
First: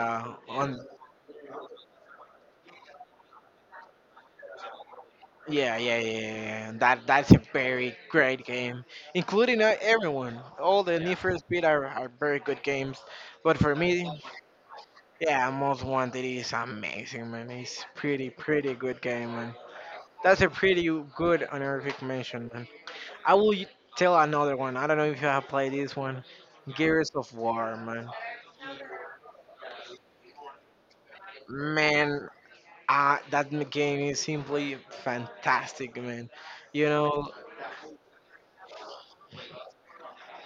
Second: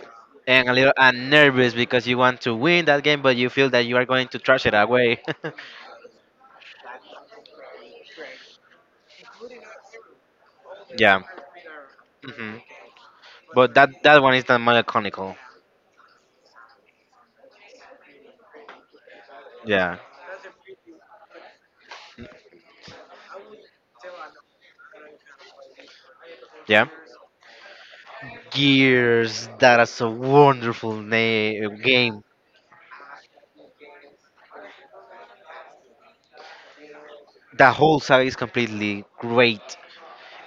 Speaker 2: and a
Speaker 1: on.
Speaker 2: little and nervous because you want to win that game, but you feel that you are going to trash it away.
Speaker 1: Yeah, yeah, yeah, yeah, yeah. That's a very great game, including everyone. All the
Speaker 2: [LAUGHS]
Speaker 1: Need Yeah
Speaker 2: Yeah,
Speaker 1: for Speed are very
Speaker 2: hmm
Speaker 1: good games, but
Speaker 2: but
Speaker 1: for me,
Speaker 2: that one is the more iconical.
Speaker 1: yeah, Most Wanted is amazing, man. It's pretty good game, man.
Speaker 2: Yeah,
Speaker 1: That's a pretty good honorific mention, I will y- tell another one. I don't know if you have played this one.
Speaker 2: yeah.
Speaker 1: Gears of War, man.
Speaker 2: Gears, that is a wonderful game.
Speaker 1: Man, that game is simply fantastic, man. You know,
Speaker 2: The whole saga is completely great.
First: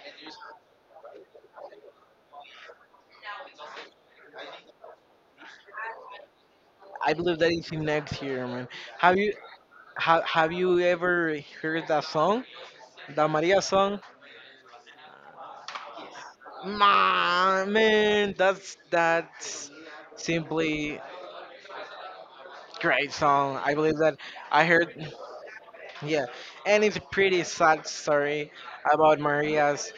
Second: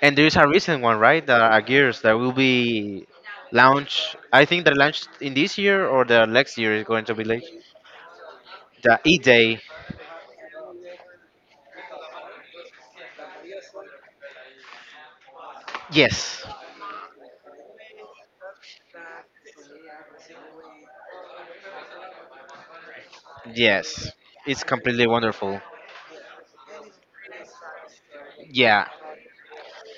Speaker 2: And there is a recent one, right? The Gears that will be launched. I think they're launched in this year or the next year is going
Speaker 1: I
Speaker 2: to be
Speaker 1: believe
Speaker 2: like
Speaker 1: that it's in next year, man.
Speaker 2: the
Speaker 1: Have
Speaker 2: E
Speaker 1: you
Speaker 2: Day.
Speaker 1: have you ever heard that song? The Maria song?
Speaker 2: Yes,
Speaker 1: Man, that's simply great song. I believe
Speaker 2: yes,
Speaker 1: that
Speaker 2: it's
Speaker 1: I
Speaker 2: completely
Speaker 1: heard
Speaker 2: wonderful.
Speaker 1: yeah, and it's a pretty sad story
Speaker 2: Yeah,
Speaker 1: about Maria's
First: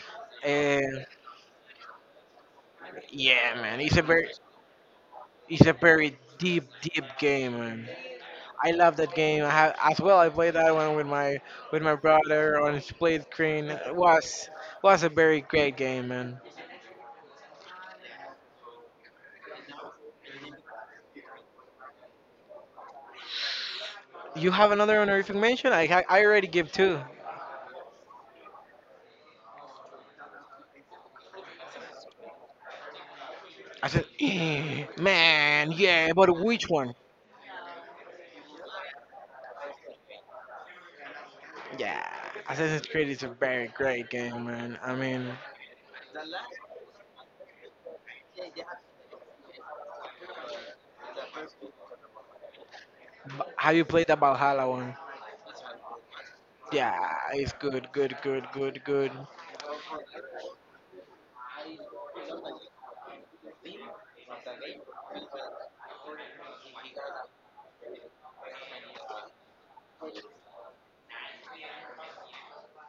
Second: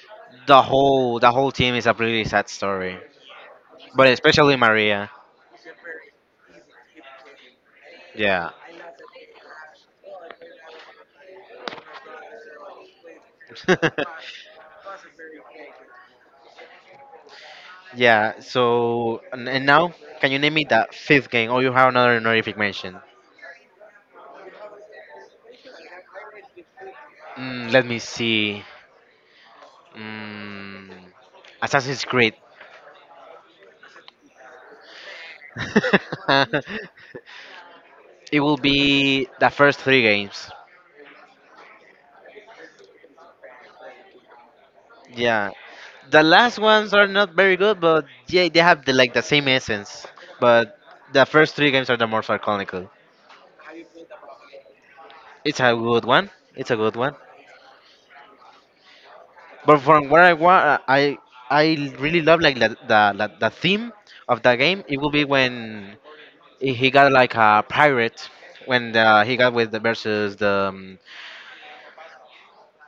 Speaker 1: uh,
Speaker 2: the whole team is a pretty sad story,
Speaker 1: Yeah, man,
Speaker 2: but especially Maria.
Speaker 1: it's a very deep, deep game, man.
Speaker 2: Yeah.
Speaker 1: I love that game. I have as well. I played that one with my brother on split screen.
Speaker 2: [LAUGHS]
Speaker 1: It Was a very great game, man.
Speaker 2: Yeah, so and now can you name me the fifth game or you have another honorific mention?
Speaker 1: You have another honorific mention? I already give two.
Speaker 2: Mm, let me see. Mm, Assassin's Creed.
Speaker 1: I said, "Eh, man, yeah,
Speaker 2: [LAUGHS]
Speaker 1: but which one?
Speaker 2: It will be the first three games.
Speaker 1: Yeah, Assassin's Creed is a very great game, man. I mean,
Speaker 2: Yeah, the last ones are not very good, but yeah, they have the, like the same essence. But the first three games are the more sarconical.
Speaker 1: have you played the Valhalla one?
Speaker 2: It's a good one. It's a good
Speaker 1: Yeah,
Speaker 2: one.
Speaker 1: it's good.
Speaker 2: But from what I want, I really love like the theme of the game. It will be when he got like a pirate when he got with the versus the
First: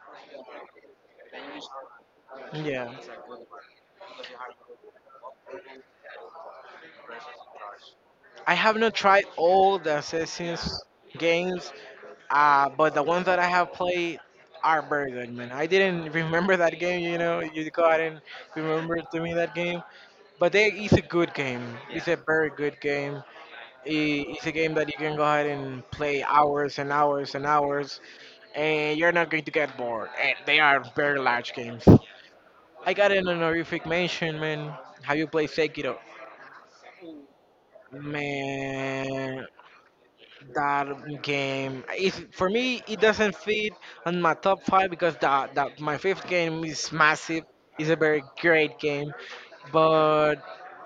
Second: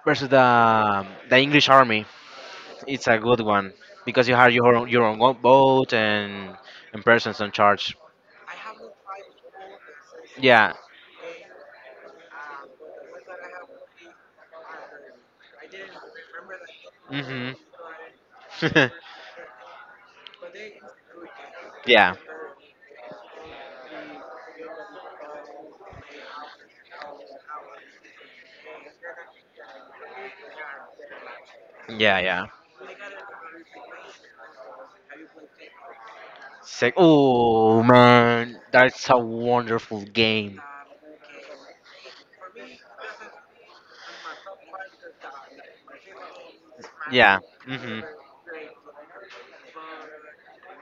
Speaker 2: versus the English army.
Speaker 1: Yeah.
Speaker 2: It's a good one because you have your own boat and persons on charge.
Speaker 1: I have not tried all the
Speaker 2: Yeah.
Speaker 1: Assassin's games, but the ones that I have played are very good, man. I didn't remember that game, you know.
Speaker 2: Mhm.
Speaker 1: You go out and remember to
Speaker 2: [LAUGHS]
Speaker 1: me that game, but they, it's a good game. It's Yeah a
Speaker 2: Yeah.
Speaker 1: very good game. It's a game that you can go ahead and play hours, and you're not going to get bored. And they are very large games.
Speaker 2: Yeah. Yeah.
Speaker 1: I got an honorific mention, man. Have you played Sekiro?
Speaker 2: It's like, oh man, that's a
Speaker 1: Man,
Speaker 2: wonderful game.
Speaker 1: that game is for me it doesn't fit on my top five because that my fifth game is
Speaker 2: Yeah.
Speaker 1: massive, it's a
Speaker 2: hmm
Speaker 1: very great game, but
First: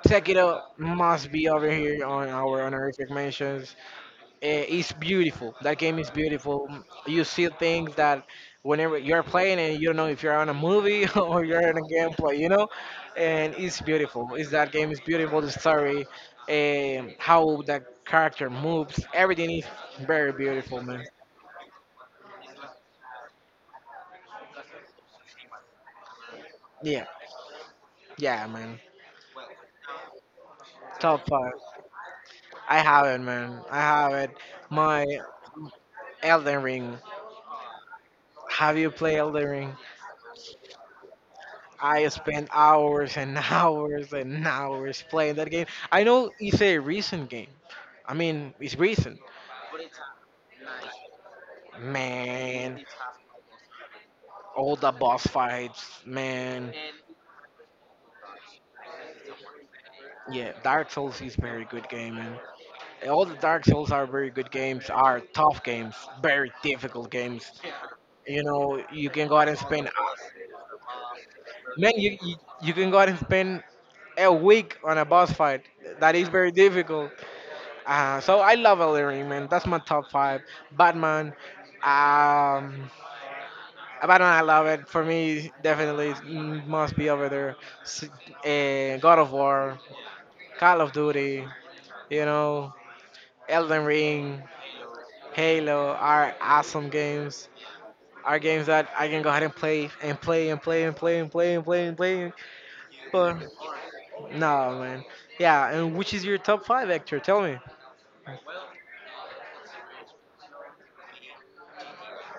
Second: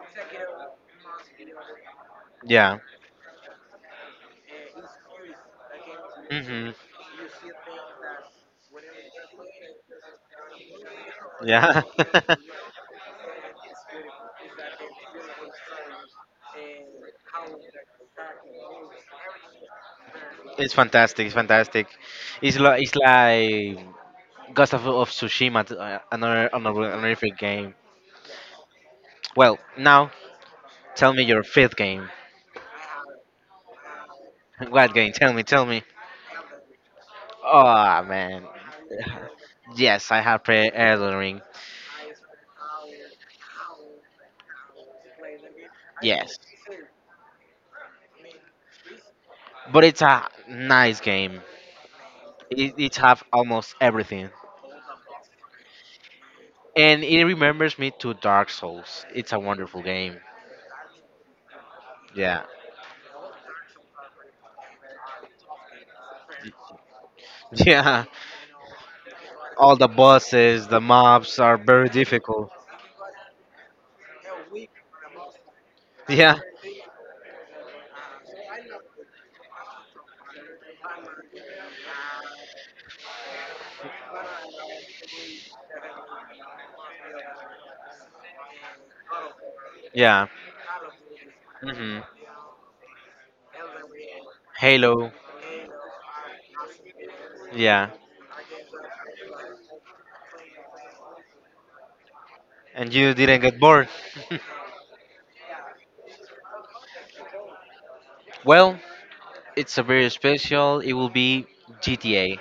Speaker 1: Sekiro must be over here on our
Speaker 2: Yeah.
Speaker 1: honorific mentions. It's beautiful. That game is beautiful.
Speaker 2: hmm
Speaker 1: You see things that whenever you're playing and you don't know if you're on a movie [LAUGHS] or you're in a
Speaker 2: Yeah.
Speaker 1: gameplay, you
Speaker 2: [LAUGHS]
Speaker 1: know, and it's beautiful. It's That game is beautiful. The story, how that character moves, everything is very
Speaker 2: It's
Speaker 1: beautiful, man.
Speaker 2: fantastic. It's fantastic. It's like Ghost of Tsushima, another another
Speaker 1: Yeah,
Speaker 2: honorific game.
Speaker 1: yeah, man.
Speaker 2: Well, now tell me
Speaker 1: Top
Speaker 2: your
Speaker 1: five.
Speaker 2: fifth game.
Speaker 1: I have it, man. I have it.
Speaker 2: [LAUGHS] What
Speaker 1: My
Speaker 2: game? Tell me. Tell me.
Speaker 1: Elden Ring.
Speaker 2: Oh man.
Speaker 1: Have you played
Speaker 2: [SIGHS]
Speaker 1: Elden Ring?
Speaker 2: Yes, I have played Elden Ring.
Speaker 1: I spent hours and [LAUGHS] hours playing that game. I know
Speaker 2: Yes,
Speaker 1: it's a recent game. I mean, it's recent.
Speaker 2: but it's a nice game.
Speaker 1: Man,
Speaker 2: It have almost everything,
Speaker 1: all the boss fights, man.
Speaker 2: and it remembers me to Dark Souls. It's a wonderful game.
Speaker 1: Yeah, Dark Souls is very good game, man.
Speaker 2: Yeah,
Speaker 1: All the Dark Souls are very good games, are tough games, very difficult games.
Speaker 2: [LAUGHS] yeah.
Speaker 1: You know, you can go out and
Speaker 2: All the
Speaker 1: spend,
Speaker 2: bosses, the mobs are very
Speaker 1: man,
Speaker 2: difficult.
Speaker 1: you
Speaker 2: [LAUGHS]
Speaker 1: can go out and spend a week on a boss fight. That is
Speaker 2: Yeah,
Speaker 1: very difficult. So I love Illyrian, man. That's my top five. Batman. Um, Batman, I love it. For me, definitely it must be over there. God of War,
Speaker 2: yeah.
Speaker 1: Call of Duty,
Speaker 2: hmm
Speaker 1: you know, Elden Ring,
Speaker 2: Halo.
Speaker 1: Halo are awesome games.
Speaker 2: Yeah,
Speaker 1: Are games that I can go ahead and play.
Speaker 2: and you
Speaker 1: But
Speaker 2: didn't get bored.
Speaker 1: no, man. Yeah, and which is your top five, Hector? Tell me.
Speaker 2: [LAUGHS] Well, it's a very special. It will be GTA.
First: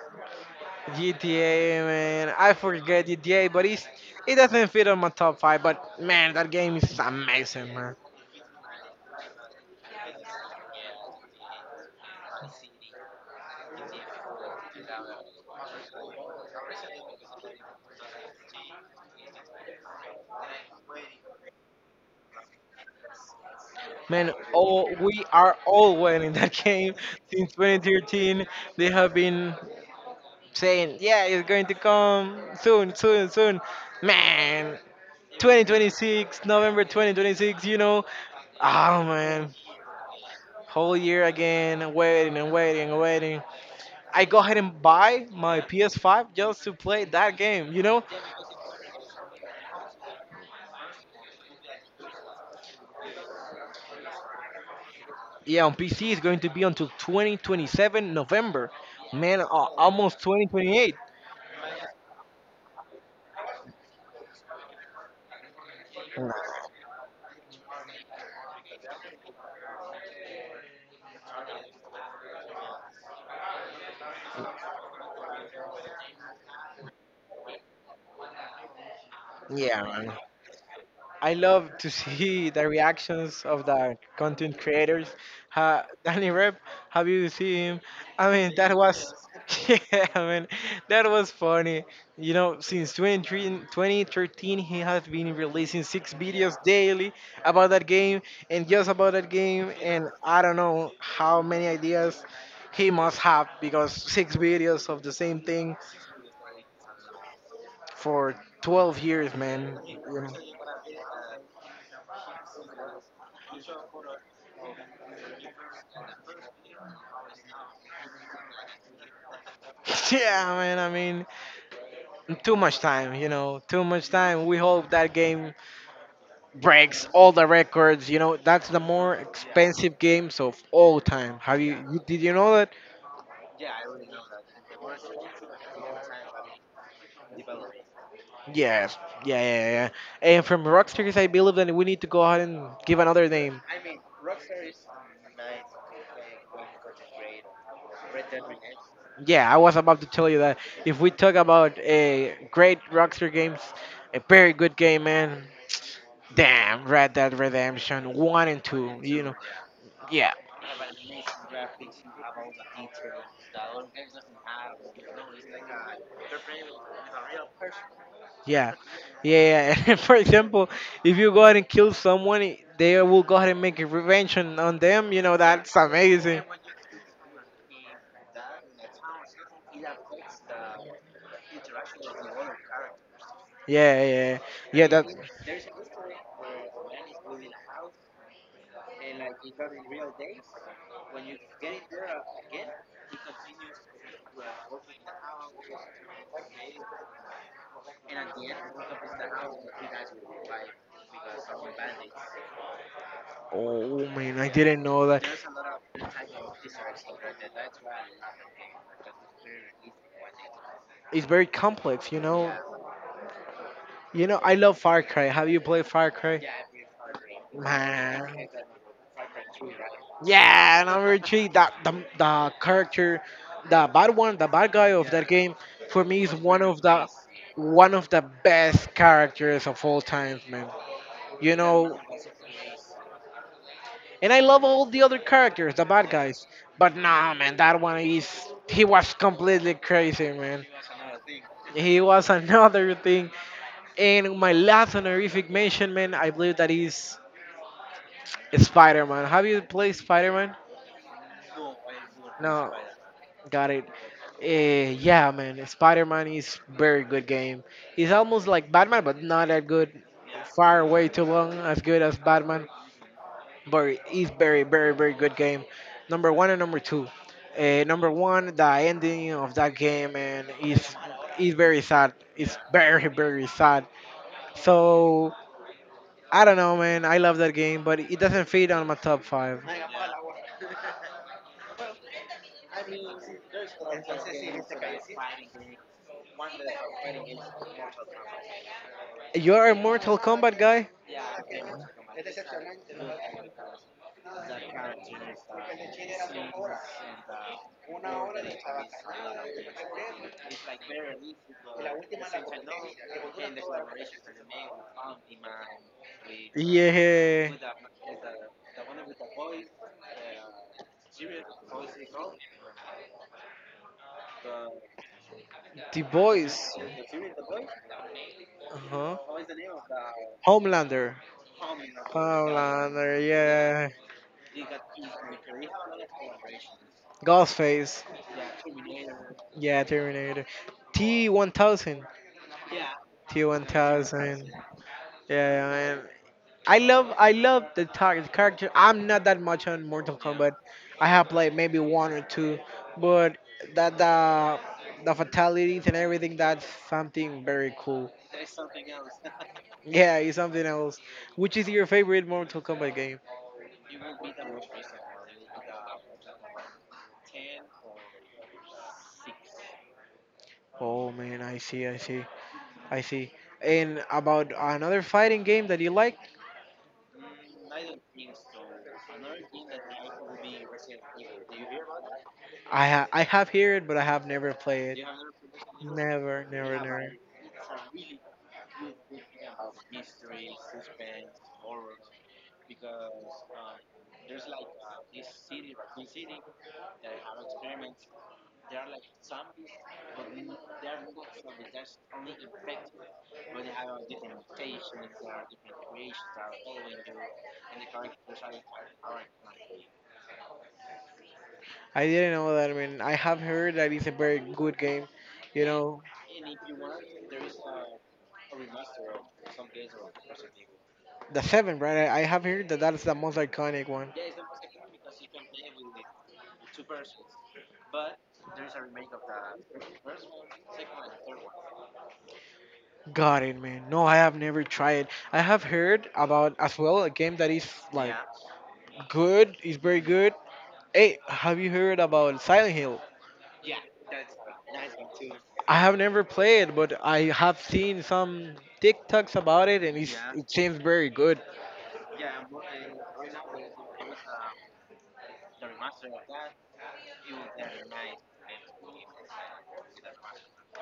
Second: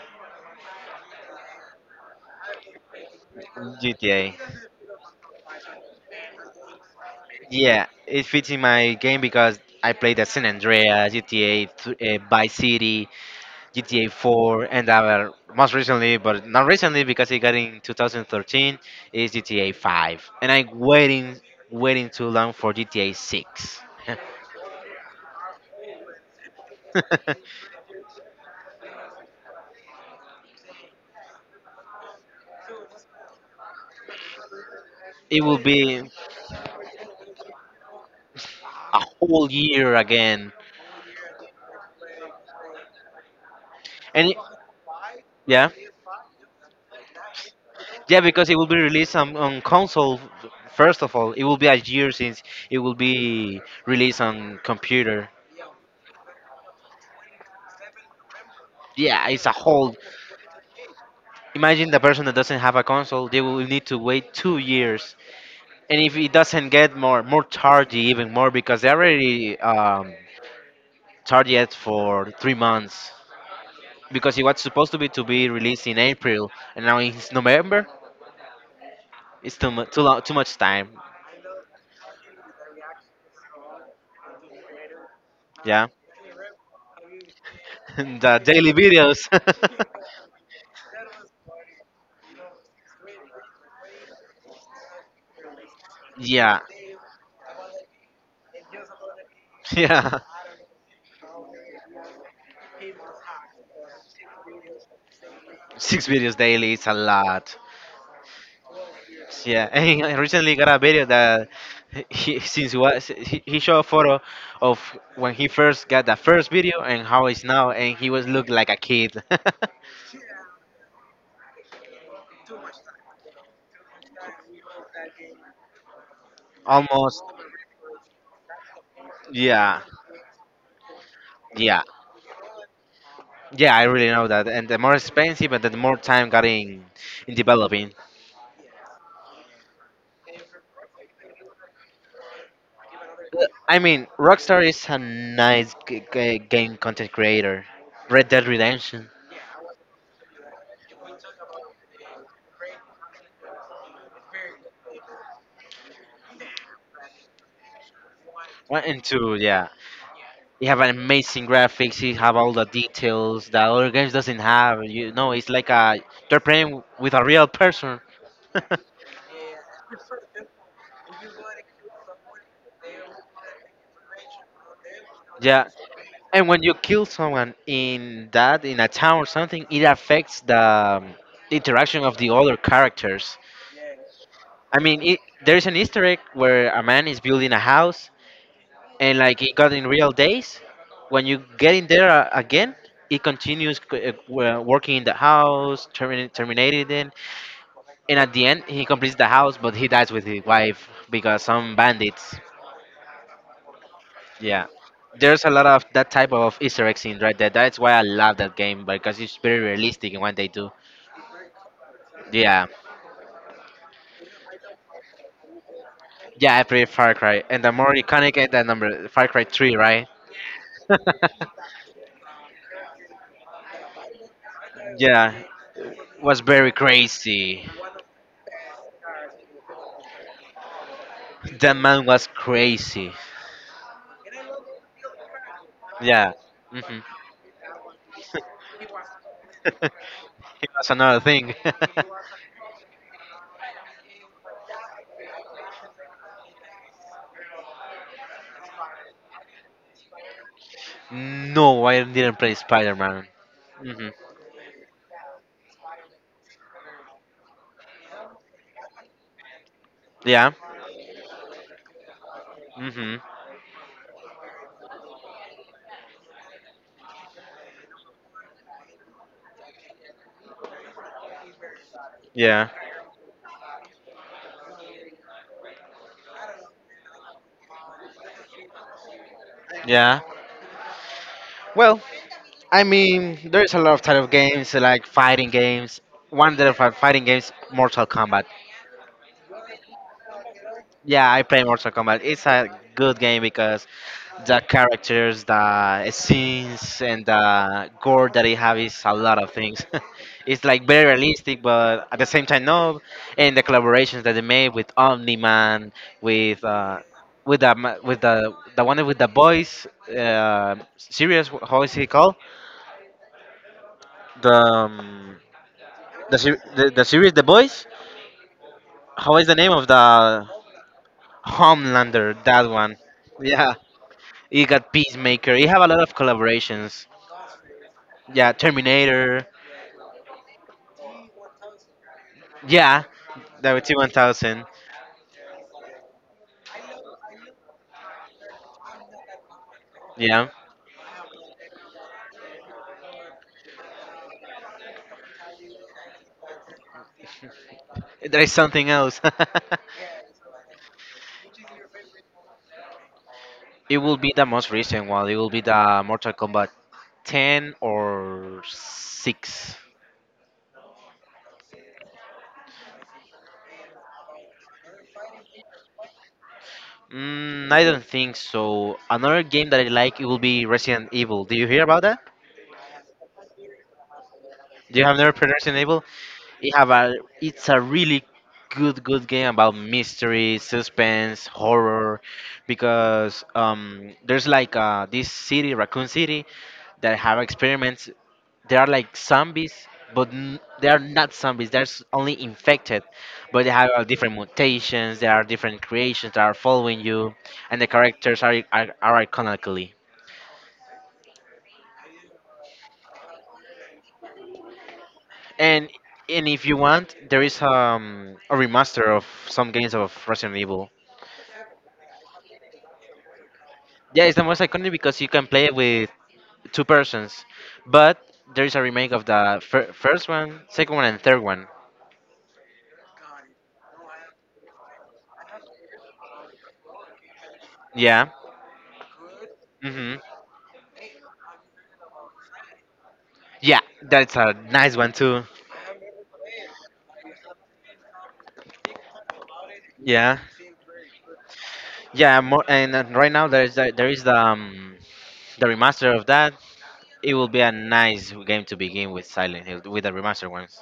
Speaker 1: GTA, man. I forget GTA, but it's,
Speaker 2: GTA.
Speaker 1: it doesn't fit on my top five. But man, that game is amazing,
Speaker 2: Yeah,
Speaker 1: man.
Speaker 2: it fits in my game because I played the San Andreas, GTA, Vice City, GTA 4, and our most recently, but not recently because it got in 2013, is GTA 5, and waiting too long for GTA 6.
Speaker 1: Man, oh, we are all winning that [LAUGHS] game since
Speaker 2: [LAUGHS]
Speaker 1: 2013. They have been saying, yeah, it's going to come soon. Man,
Speaker 2: It will be a
Speaker 1: 2026, November 2026, you know. Oh,
Speaker 2: whole
Speaker 1: man.
Speaker 2: year again,
Speaker 1: Whole year again, waiting. I
Speaker 2: and
Speaker 1: go ahead and buy my
Speaker 2: yeah,
Speaker 1: PS5 just to play that game, you know?
Speaker 2: yeah, because it will be released on console. First of all, it will be a year since it will be released on computer.
Speaker 1: Yeah, on PC it's going to be until 2027 November.
Speaker 2: Yeah,
Speaker 1: Man,
Speaker 2: it's a whole.
Speaker 1: almost 2028.
Speaker 2: Imagine the person that doesn't have a console; they will need to wait 2 years. And if it
Speaker 1: Nah,
Speaker 2: doesn't get more tardy even more because they already targeted for 3 months, because it was supposed to be released in April, and now it's November. It's too
Speaker 1: yeah,
Speaker 2: much
Speaker 1: man.
Speaker 2: long, too much time.
Speaker 1: I love to [LAUGHS] see the reactions of the content creators.
Speaker 2: Yeah.
Speaker 1: Danny Rep, have you seen him?
Speaker 2: [LAUGHS] And
Speaker 1: I
Speaker 2: the
Speaker 1: mean, that
Speaker 2: daily
Speaker 1: was
Speaker 2: videos.
Speaker 1: [LAUGHS] yeah, I mean, that was funny. You know, since 23 2013, he has been releasing six videos
Speaker 2: [LAUGHS] Yeah,
Speaker 1: daily about that game and just about that game. And
Speaker 2: yeah,
Speaker 1: I don't know how many ideas he must have because six videos of the same thing
Speaker 2: 6 videos daily it's a lot.
Speaker 1: for 12 years,
Speaker 2: Yeah. [LAUGHS]
Speaker 1: man. You
Speaker 2: And I
Speaker 1: know. [LAUGHS]
Speaker 2: recently got a video that he, since he showed a photo of when he first got the first video and how it's now, and he was looked like a kid. [LAUGHS]
Speaker 1: Yeah, man, I mean, too much time, you know, too much time. We hope that game breaks
Speaker 2: Almost,
Speaker 1: all the records. You know, that's the more
Speaker 2: yeah,
Speaker 1: expensive games of all time.
Speaker 2: yeah,
Speaker 1: You know that?
Speaker 2: yeah. I really know that, and the more expensive, and the more time got in developing.
Speaker 1: Yes. Yeah, And from Rockstars, I believe that we need to go ahead and give another name.
Speaker 2: I mean, Rockstar is a nice game content creator. Red Dead Redemption
Speaker 1: Yeah, I was about to tell you that if we talk about a great Rockstar games, a very good game, man. Damn, Red Dead Redemption one and
Speaker 2: one
Speaker 1: two.
Speaker 2: and
Speaker 1: You know,
Speaker 2: two, yeah.
Speaker 1: yeah,
Speaker 2: You have amazing graphics. You have all the details that other games doesn't have. You know, it's like a you're playing with a real person.
Speaker 1: Yeah, yeah. [LAUGHS] For example, if you go ahead and kill someone, they will go ahead and make a revenge on them. You know, that's
Speaker 2: [LAUGHS]
Speaker 1: amazing.
Speaker 2: And when you kill someone in that in a town or something, it affects the interaction of the other characters.
Speaker 1: Yeah, yeah,
Speaker 2: I
Speaker 1: yeah.
Speaker 2: mean,
Speaker 1: That.
Speaker 2: there's an Easter egg where a man is building a house, and like it got in real days. When you get in there again, it continues working in the house, terminating it. And at the end, he completes the house, but he dies with his wife because some bandits.
Speaker 1: Oh man, I
Speaker 2: Yeah,
Speaker 1: didn't know that.
Speaker 2: there's a lot of that type of Easter eggs in Red Dead. That's why I love that game because it's very realistic in what they do.
Speaker 1: It's very complex. You know.
Speaker 2: Yeah,
Speaker 1: You know, I love Far Cry. Have you played Far Cry?
Speaker 2: yeah, I played Far Cry, and the more iconic
Speaker 1: Man.
Speaker 2: is that number Far Cry 3, right?
Speaker 1: Yeah, and number three,
Speaker 2: [LAUGHS]
Speaker 1: that the character, the bad guy of that
Speaker 2: Yeah,
Speaker 1: game, for me is
Speaker 2: was very crazy.
Speaker 1: one of the best characters of all times, man. You
Speaker 2: That
Speaker 1: know,
Speaker 2: man was crazy.
Speaker 1: and I love all the other characters, the bad
Speaker 2: Yeah.
Speaker 1: guys, but
Speaker 2: hmm
Speaker 1: nah, man, that one is he was completely
Speaker 2: [LAUGHS]
Speaker 1: crazy, man.
Speaker 2: He was another thing. [LAUGHS]
Speaker 1: He was [LAUGHS] another thing. And my last honorific mention, man, I believe that is Spider-Man. Have you played Spider-Man?
Speaker 2: No, I didn't play
Speaker 1: No.
Speaker 2: Spider Man.
Speaker 1: Got it.
Speaker 2: Hmm
Speaker 1: Yeah, man. Spider-Man is very good game. It's almost like Batman, but not that good.
Speaker 2: Yeah.
Speaker 1: Far way too long as good as Batman,
Speaker 2: hmm
Speaker 1: but it's very, very, very good game. Number one and number two. Number one, the ending of that game, and is very sad. It's
Speaker 2: Yeah.
Speaker 1: very, very sad. So I don't know, man. I love that game, but it doesn't fit on my top five. [LAUGHS]
Speaker 2: Yeah. Well, I mean, there's a lot of type of games like fighting games. One of the fighting games, Mortal Kombat.
Speaker 1: You're a Mortal Kombat guy.
Speaker 2: Yeah, I play Mortal Kombat. It's a good game because the characters, the scenes, and the gore that they have is a lot of things. [LAUGHS] It's like very realistic, but at the same time, no. And the collaborations that they made with Omni Man, with
Speaker 1: Y
Speaker 2: uh,
Speaker 1: es.
Speaker 2: with the with the one with the boys, serious. How is he called? The
Speaker 1: The
Speaker 2: the,
Speaker 1: Boys.
Speaker 2: the series The Boys.
Speaker 1: Uh huh.
Speaker 2: How is the name of the
Speaker 1: Homelander.
Speaker 2: Homelander? That one. Yeah,
Speaker 1: Yeah.
Speaker 2: he got Peacemaker. He have a lot of collaborations.
Speaker 1: Ghostface.
Speaker 2: Yeah, Terminator.
Speaker 1: Yeah, Terminator. T1000.
Speaker 2: Yeah, that was T one
Speaker 1: T1000.
Speaker 2: thousand.
Speaker 1: Yeah, I love the target character. I'm not that much on Mortal
Speaker 2: Yeah,
Speaker 1: Kombat. I have played maybe one or two, but that the fatalities and everything, that's something very cool.
Speaker 2: there is something else.
Speaker 1: Yeah, it's something else. Which is your favorite Mortal Kombat game?
Speaker 2: [LAUGHS] It will be the most recent one. It will be the Mortal Kombat 10 or 6.
Speaker 1: Oh man, I see, I see, I see. And about another fighting game that you like?
Speaker 2: Mm, I don't think so. Another game that I like it will be Resident Evil. Do you hear about that?
Speaker 1: I have heard, but I have never played
Speaker 2: Do you
Speaker 1: it.
Speaker 2: have never played Resident Evil?
Speaker 1: Never,
Speaker 2: It
Speaker 1: never,
Speaker 2: have
Speaker 1: never.
Speaker 2: a, it's a really good game about mystery, suspense, horror, because there's like this city, Raccoon City, that have experiments. They are like zombies, but they are not zombies. They're only infected, but they have different mutations. There are different creations that are following you, and the characters are iconically.
Speaker 1: I didn't know that. I mean, I have heard that it's a very good game, you
Speaker 2: And
Speaker 1: know.
Speaker 2: and if you want, there is a remaster of some games of Resident Evil.
Speaker 1: The seven, right? I have heard that that's the most iconic one.
Speaker 2: Yeah, it's the most iconic because you can play it with two persons. But there is a remake of the first one, second one, and third one.
Speaker 1: Got it, man. No, I have never tried. I have heard about as well a game that is like
Speaker 2: Yeah.
Speaker 1: good, is very
Speaker 2: Hmm.
Speaker 1: good. Hey, have you heard about Silent Hill?
Speaker 2: Yeah, that's a nice one too.
Speaker 1: I have never played, but I have seen some TikToks about it, and it's,
Speaker 2: Yeah.
Speaker 1: it seems very good.
Speaker 2: Yeah. More, and right now there is the the remaster of that. It will be a nice game to begin with Silent Hill with the remaster ones.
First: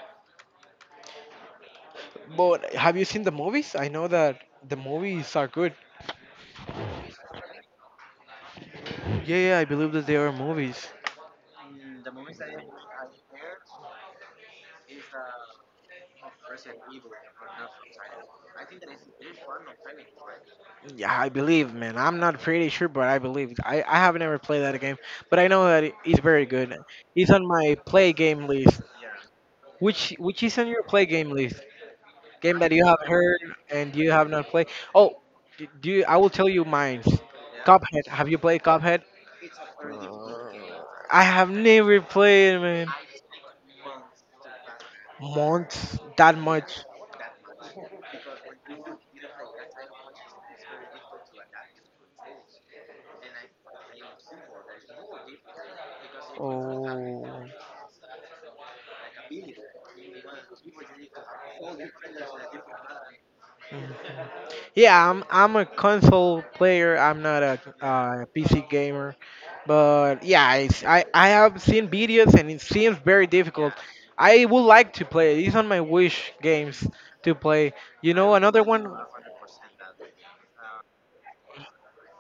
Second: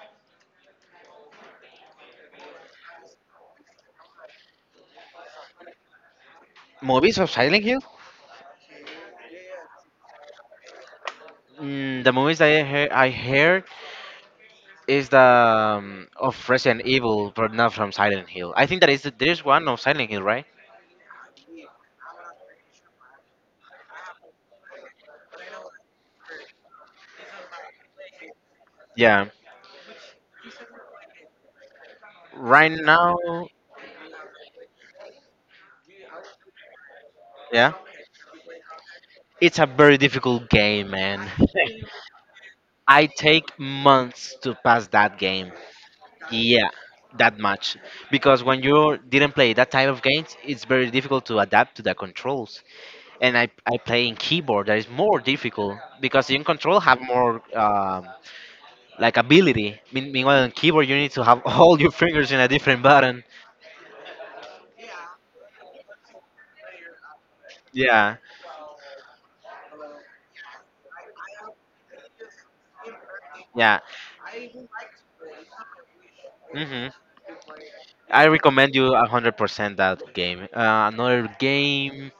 Speaker 1: But have you seen the movies? I know that the movies are good.
Speaker 2: Movies of Silent Hill?
Speaker 1: Yeah, yeah, I believe that they are movies.
Speaker 2: The movies I heard is the of Resident Evil, but not from Silent Hill. I think that is there's one of Silent Hill, right?
Speaker 1: Yeah, I believe, man. I'm not pretty sure, but I believe. I have never played that game, but I know that he's very good. He's on my play game list.
Speaker 2: Yeah.
Speaker 1: Which is on your play game list? Game
Speaker 2: Right
Speaker 1: that you have
Speaker 2: now,
Speaker 1: heard and you have not played. Oh, do you, I will tell you mine.
Speaker 2: yeah,
Speaker 1: Cuphead. Have you played Cuphead?
Speaker 2: it's a very difficult game,
Speaker 1: I
Speaker 2: man.
Speaker 1: have
Speaker 2: [LAUGHS]
Speaker 1: never played, man.
Speaker 2: I take months to pass that game.
Speaker 1: Months that
Speaker 2: Yeah,
Speaker 1: much.
Speaker 2: that much. Because when you didn't play that type of games, it's very difficult to adapt to the controls. And I play in keyboard, that is more difficult because in control have more
Speaker 1: Oh.
Speaker 2: like ability. Meanwhile, on keyboard you need to have [LAUGHS] all your fingers in a different button.
Speaker 1: Mm. Yeah, I'm a console player. I'm not a
Speaker 2: Yeah,
Speaker 1: PC gamer, but yeah, I have seen videos and it seems very difficult.
Speaker 2: yeah.
Speaker 1: I would like to play it. It's on my wish games
Speaker 2: Hmm.
Speaker 1: to play. You
Speaker 2: I
Speaker 1: know, another
Speaker 2: recommend
Speaker 1: one.
Speaker 2: you 100% that game. Another game.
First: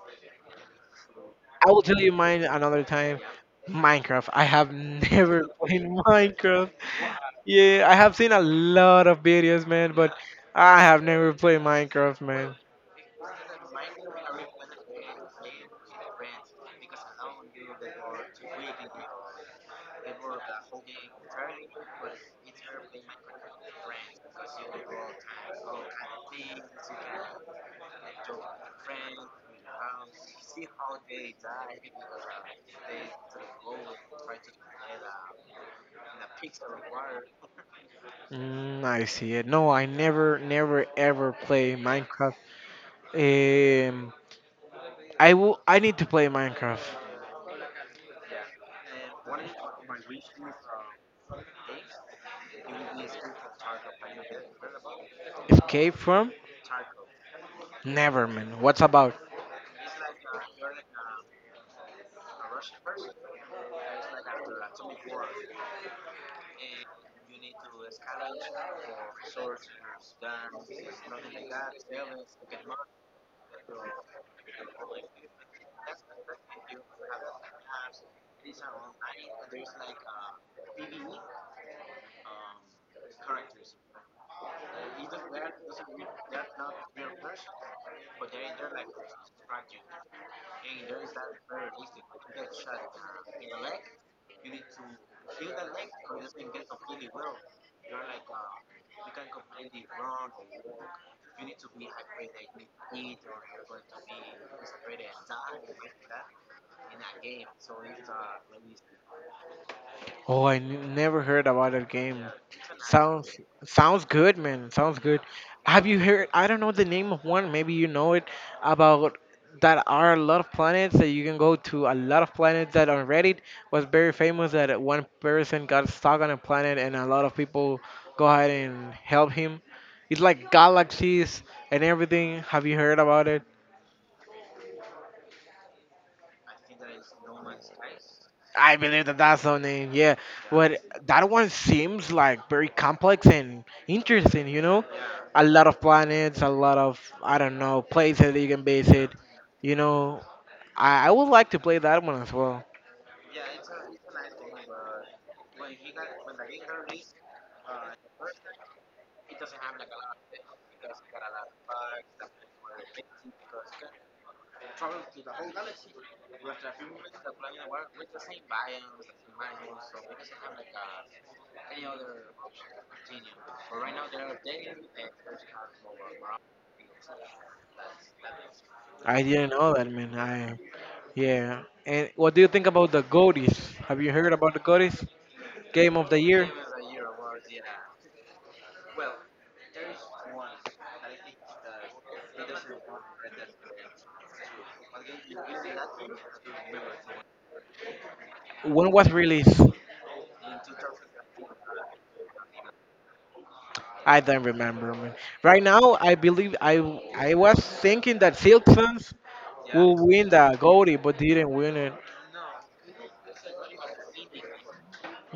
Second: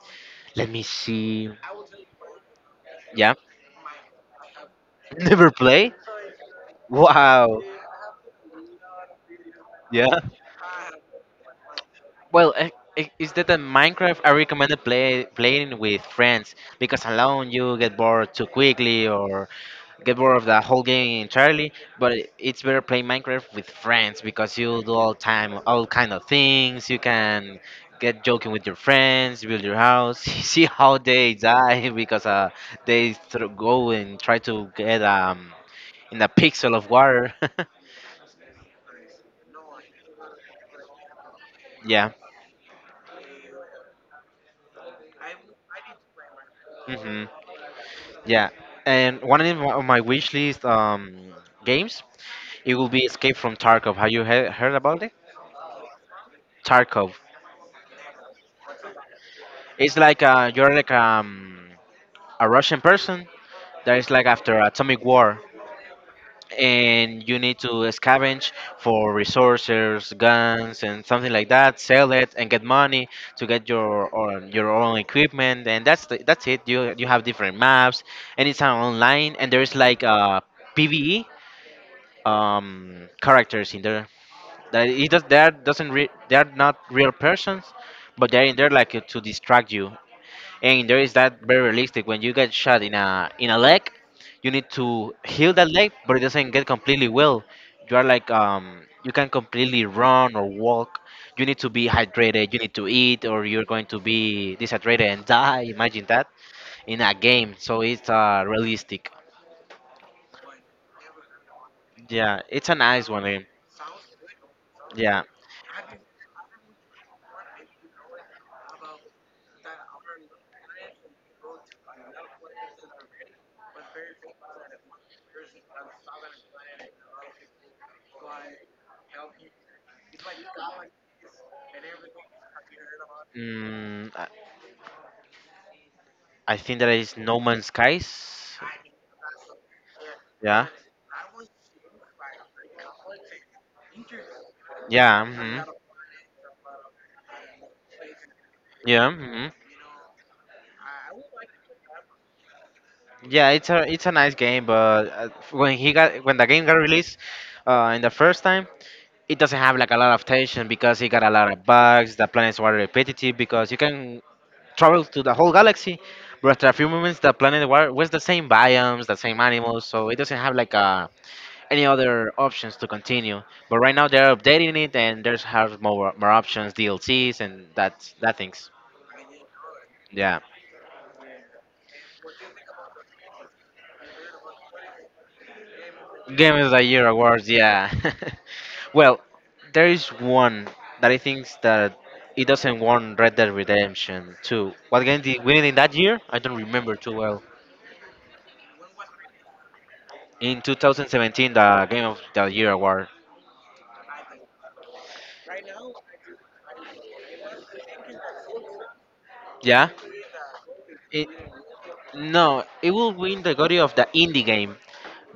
Speaker 2: Let me see.
Speaker 1: I will tell you mine another time.
Speaker 2: Yeah,
Speaker 1: Minecraft. I have [LAUGHS]
Speaker 2: [LAUGHS]
Speaker 1: never
Speaker 2: never
Speaker 1: played
Speaker 2: play.
Speaker 1: Minecraft.
Speaker 2: Wow.
Speaker 1: Yeah, I have seen a lot of videos, man, but
Speaker 2: Yeah.
Speaker 1: I have never played Minecraft,
Speaker 2: Well,
Speaker 1: man.
Speaker 2: is that a Minecraft? I recommend playing with friends because alone you get bored too quickly or get bored of the whole game entirely. But it's better playing Minecraft with friends because you do all time all kind of things. You can get joking with your friends, build your house, [LAUGHS] see how they die because they go and try to get in a pixel of water. [LAUGHS]
Speaker 1: I see it. No, I never, never, ever play
Speaker 2: Yeah.
Speaker 1: Minecraft. Um, I will. I need to play Minecraft.
Speaker 2: Hmm. Yeah, and one of my on my wish list games it will be Escape from Tarkov. Have you heard about it?
Speaker 1: Escape from?
Speaker 2: Tarkov.
Speaker 1: Never, man. What's about?
Speaker 2: It's like you're like a Russian person that is like after atomic war, and you need to scavenge for resources, guns, and something like that. Sell it and get money to get your own equipment, and that's it. You have different maps, and it's online, and there's like PVE characters in there. That it does, they are doesn't re- they are not real persons, but they're in there like to distract you. And there is that very realistic when you get shot in a leg, you need to heal that leg, but it doesn't get completely well. You are like you can completely run or walk. You need to be hydrated. You need to eat, or you're going to be deshydrated and die. Imagine that in a game. So it's realistic.
Speaker 1: Oh, I never heard about that game.
Speaker 2: Yeah, it's a nice one,
Speaker 1: Sounds
Speaker 2: eh?
Speaker 1: sounds good, man. Sounds good.
Speaker 2: Yeah.
Speaker 1: Have you heard? I don't know the name of one. Maybe you know it. About that are a lot of planets that you can go to. A lot of planets that on Reddit was very famous. That one person got stuck on a planet, and a lot of people go ahead and help him. It's like galaxies and everything. Have you heard about it?
Speaker 2: Mm, I think that is No Man's Skies.
Speaker 1: I believe that that's the name. Yeah,
Speaker 2: Yeah,
Speaker 1: but that one seems like very complex and interesting. You know,
Speaker 2: yeah.
Speaker 1: a
Speaker 2: Hmm.
Speaker 1: lot of planets, a lot of I don't know places that you can visit.
Speaker 2: Yeah. Hmm.
Speaker 1: You know, I would like to play that one as well.
Speaker 2: Yeah. It's a nice game, but when he got when the game got released, in the first time, it doesn't have like a lot of tension because it got a lot of bugs. The planets were repetitive because you can travel to the whole galaxy, but after a few moments, the planet were was the same biomes, the same animals, so it doesn't have like a any other options to continue. But right now they're updating it and there's have more options, DLCs and that things.
Speaker 1: I didn't know that, man.
Speaker 2: Yeah,
Speaker 1: I yeah. And what do you think about the Goaties? Have you heard about the Goaties? Game of the year.
Speaker 2: Game of the Year awards. Yeah, [LAUGHS] well, there is one that I think that it doesn't won Red Dead Redemption 2. What game did win it in that year? I don't remember too well.
Speaker 1: When was released?
Speaker 2: In 2017, the Game of the Year award.
Speaker 1: I don't remember, man. Right now, I believe I was thinking that Simpsons
Speaker 2: Yeah,
Speaker 1: will win the Goldie, but
Speaker 2: it
Speaker 1: didn't win it.
Speaker 2: no, it will win the category of the indie game,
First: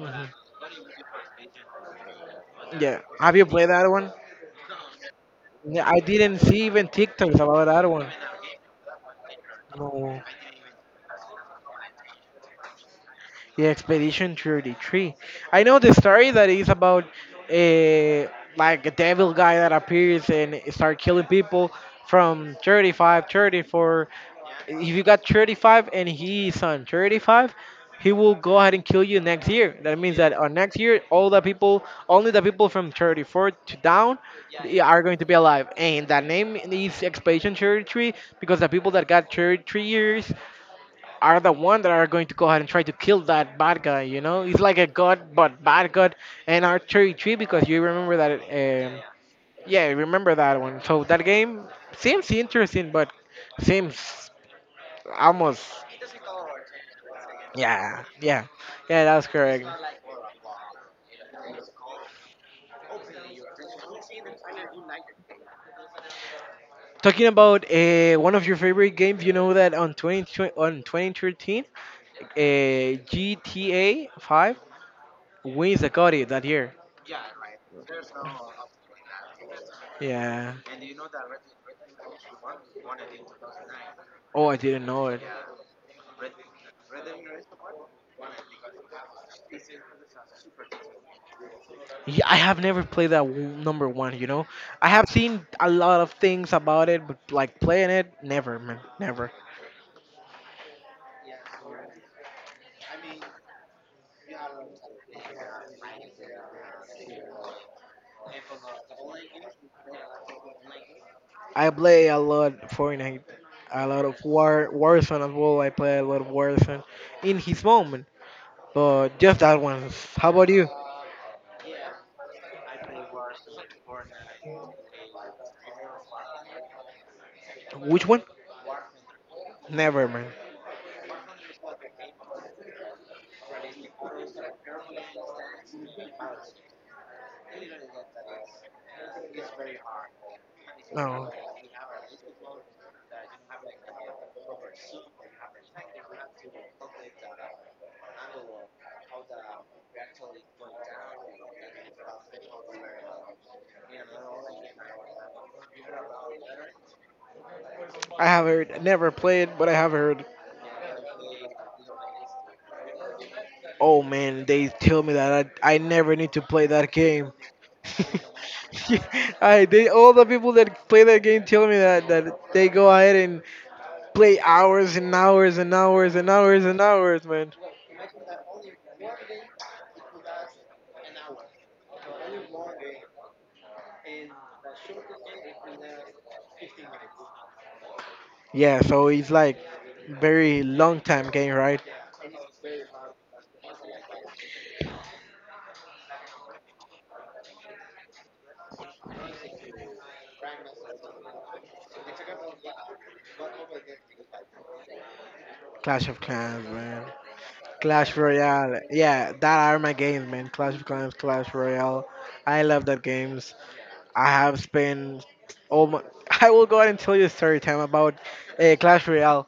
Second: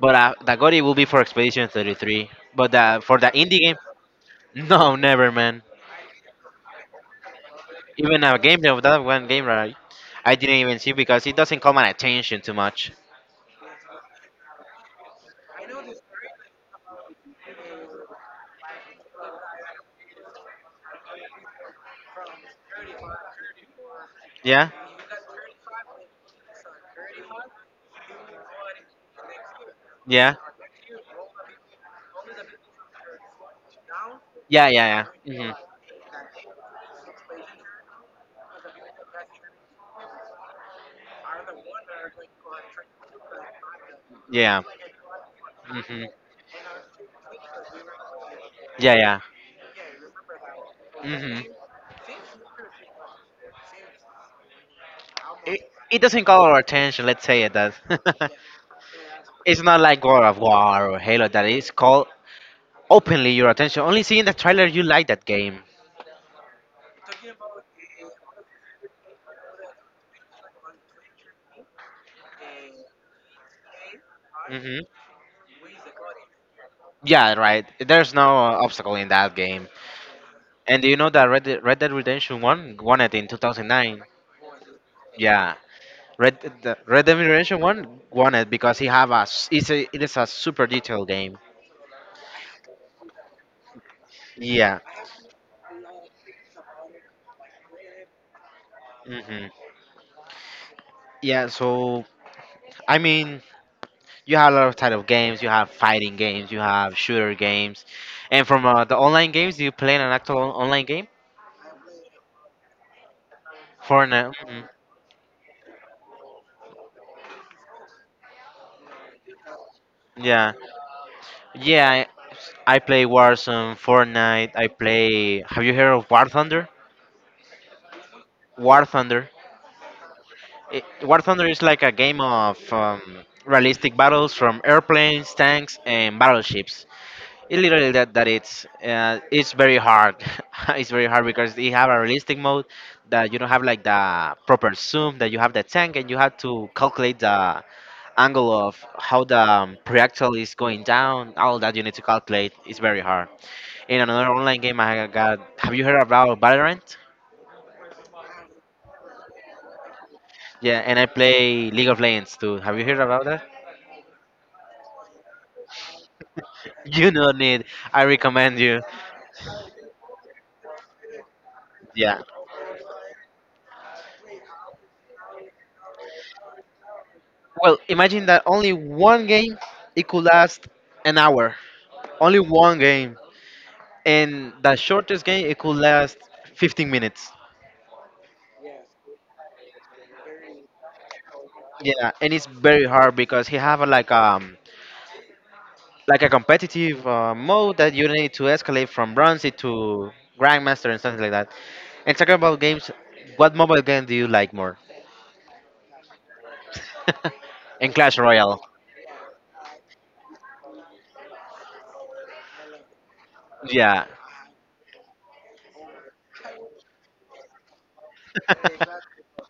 Speaker 2: but the category will be for Expedition 33. But
Speaker 1: Yeah.
Speaker 2: for the
Speaker 1: Have you
Speaker 2: indie
Speaker 1: played
Speaker 2: game,
Speaker 1: that one?
Speaker 2: [LAUGHS] no, never, man.
Speaker 1: Yeah, I didn't see even TikToks about that one.
Speaker 2: Even a game of that one game, right?
Speaker 1: No.
Speaker 2: I didn't even see because it doesn't call my attention too much.
Speaker 1: Yeah, Expedition 33. I know the story that is about a like a devil guy that appears and start killing people from 35, 34.
Speaker 2: Yeah,
Speaker 1: If you got 35 and he is on 35, he will go ahead and kill you next year. That means that
Speaker 2: yeah,
Speaker 1: on next year, all the people, only the people from 34 to down,
Speaker 2: yeah,
Speaker 1: they are
Speaker 2: yeah,
Speaker 1: going to be
Speaker 2: yeah. Hmm.
Speaker 1: alive. And that name is Expedition 33 because the people that got 33 years are the one that are going to go ahead and try to kill that bad guy. You know, it's
Speaker 2: Yeah.
Speaker 1: like a god, but bad
Speaker 2: Hmm.
Speaker 1: god, and R 33 because you remember that.
Speaker 2: Yeah,
Speaker 1: Um,
Speaker 2: yeah.
Speaker 1: yeah, remember that one. So that
Speaker 2: Hmm.
Speaker 1: game seems interesting, but seems almost,
Speaker 2: It doesn't call our attention. Let's say it does.
Speaker 1: yeah,
Speaker 2: [LAUGHS]
Speaker 1: yeah, yeah. That's
Speaker 2: It's
Speaker 1: correct.
Speaker 2: not like God of War or Halo that is called openly your attention. Only seeing the trailer, you like that game.
Speaker 1: Talking about one of your favorite games, you know that on 20, on 2013, GTA 5
Speaker 2: Hmm.
Speaker 1: wins the GOTY that year.
Speaker 2: Yeah, right. There's no obstacle in that game.
Speaker 1: Yeah.
Speaker 2: And do you know that Red Dead Redemption One won it in 2009?
Speaker 1: Oh, I didn't know it.
Speaker 2: Yeah. Red Dead Redemption One won it because he have a s- it's a, it is a super detailed game.
Speaker 1: Yeah, I have never played that number one.
Speaker 2: Yeah.
Speaker 1: I have seen a lot of things about it, but like playing it, never, man, never.
Speaker 2: Hmm. Yeah, so I mean, you have a lot of type of games. You have fighting games. You have shooter games, and from the online games, do you play an actual online game?
Speaker 1: I play a lot Fortnite, a lot of
Speaker 2: Fortnite. Mm.
Speaker 1: Warzone as well. I play a lot of Warzone in his moment, but just that one. How about
Speaker 2: Yeah,
Speaker 1: you?
Speaker 2: yeah. I play Warzone, Fortnite. I play. Have you heard of War Thunder?
Speaker 1: Which one?
Speaker 2: War Thunder.
Speaker 1: Never, man.
Speaker 2: War Thunder is like a game of realistic battles from airplanes, tanks, and battleships. It literally that that it's very hard. [LAUGHS] It's very hard
Speaker 1: No.
Speaker 2: because they have a realistic mode that you don't have like the proper zoom that you have the tank and you have to calculate the angle of how the projectile is going down. All that you need to calculate. It's very hard. In another online game, I got. Have you heard about Valorant?
Speaker 1: I have heard, never played, but I have heard.
Speaker 2: Yeah, and I play League of Legends too. Have you heard about that? [LAUGHS]
Speaker 1: Oh man, they tell me that I never need to play that
Speaker 2: You
Speaker 1: game.
Speaker 2: don't need. I recommend
Speaker 1: [LAUGHS]
Speaker 2: you.
Speaker 1: I They all the people that play that game tell me that
Speaker 2: Yeah.
Speaker 1: that they go ahead and play hours and hours and hours and hours and hours, man.
Speaker 2: Well, imagine that only one game it could last an hour only one game, and the shortest game it could last 15 minutes.
Speaker 1: Yeah, so it's like very long time game, right?
Speaker 2: Yeah, and it's very hard because he have a, like a competitive mode that you need to escalate from bronze to grandmaster and something like that. And talking about games, what mobile game do you like more?
Speaker 1: Clash of Clans, man.
Speaker 2: [LAUGHS] And
Speaker 1: Clash
Speaker 2: Clash Royale.
Speaker 1: Royale. Yeah, that are my games, man. Clash of Clans, Clash Royale. I love that games.
Speaker 2: Yeah.
Speaker 1: I have spent all my. [LAUGHS] I will go ahead and tell you a story time about Clash
Speaker 2: [LAUGHS]
Speaker 1: Royale.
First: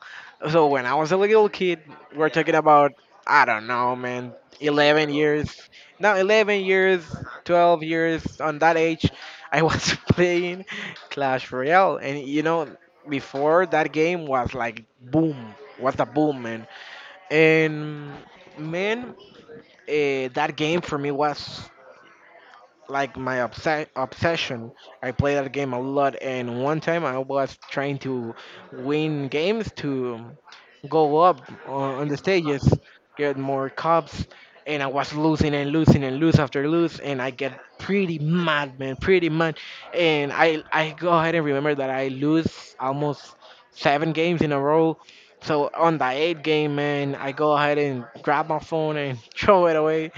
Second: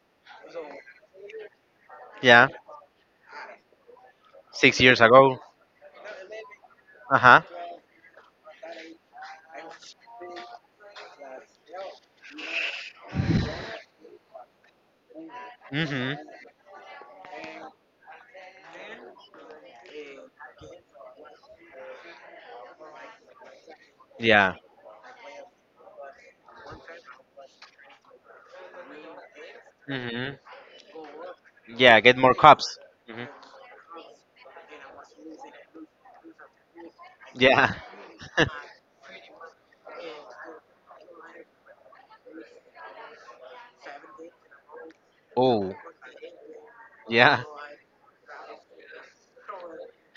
Speaker 1: So when I was a little kid, we're
Speaker 2: Yeah.
Speaker 1: talking about I don't know, man,
Speaker 2: 6 years
Speaker 1: eleven
Speaker 2: ago.
Speaker 1: years. Now 11 years,
Speaker 2: Uh huh.
Speaker 1: 12 years. On that age, I was [LAUGHS] playing Clash Royale, and you know, before that game was like boom, was the
Speaker 2: Mhm.
Speaker 1: boom, man. And man, that game for me was like my obse-
Speaker 2: Yeah.
Speaker 1: obsession. I play that game a lot, and one time I was trying to win games to
Speaker 2: Mhm.
Speaker 1: go up on,
Speaker 2: Yeah.
Speaker 1: on
Speaker 2: Get
Speaker 1: the
Speaker 2: more
Speaker 1: stages,
Speaker 2: cups. Mhm.
Speaker 1: get more cups, and I was losing and losing and lose after lose, and I get
Speaker 2: Yeah.
Speaker 1: pretty
Speaker 2: [LAUGHS]
Speaker 1: mad, man, pretty mad, and I go ahead and remember that I lose almost seven games in a row, so
Speaker 2: Oh.
Speaker 1: on the eighth game, man, I
Speaker 2: Yeah.
Speaker 1: go ahead and grab my phone and [LAUGHS] throw it away.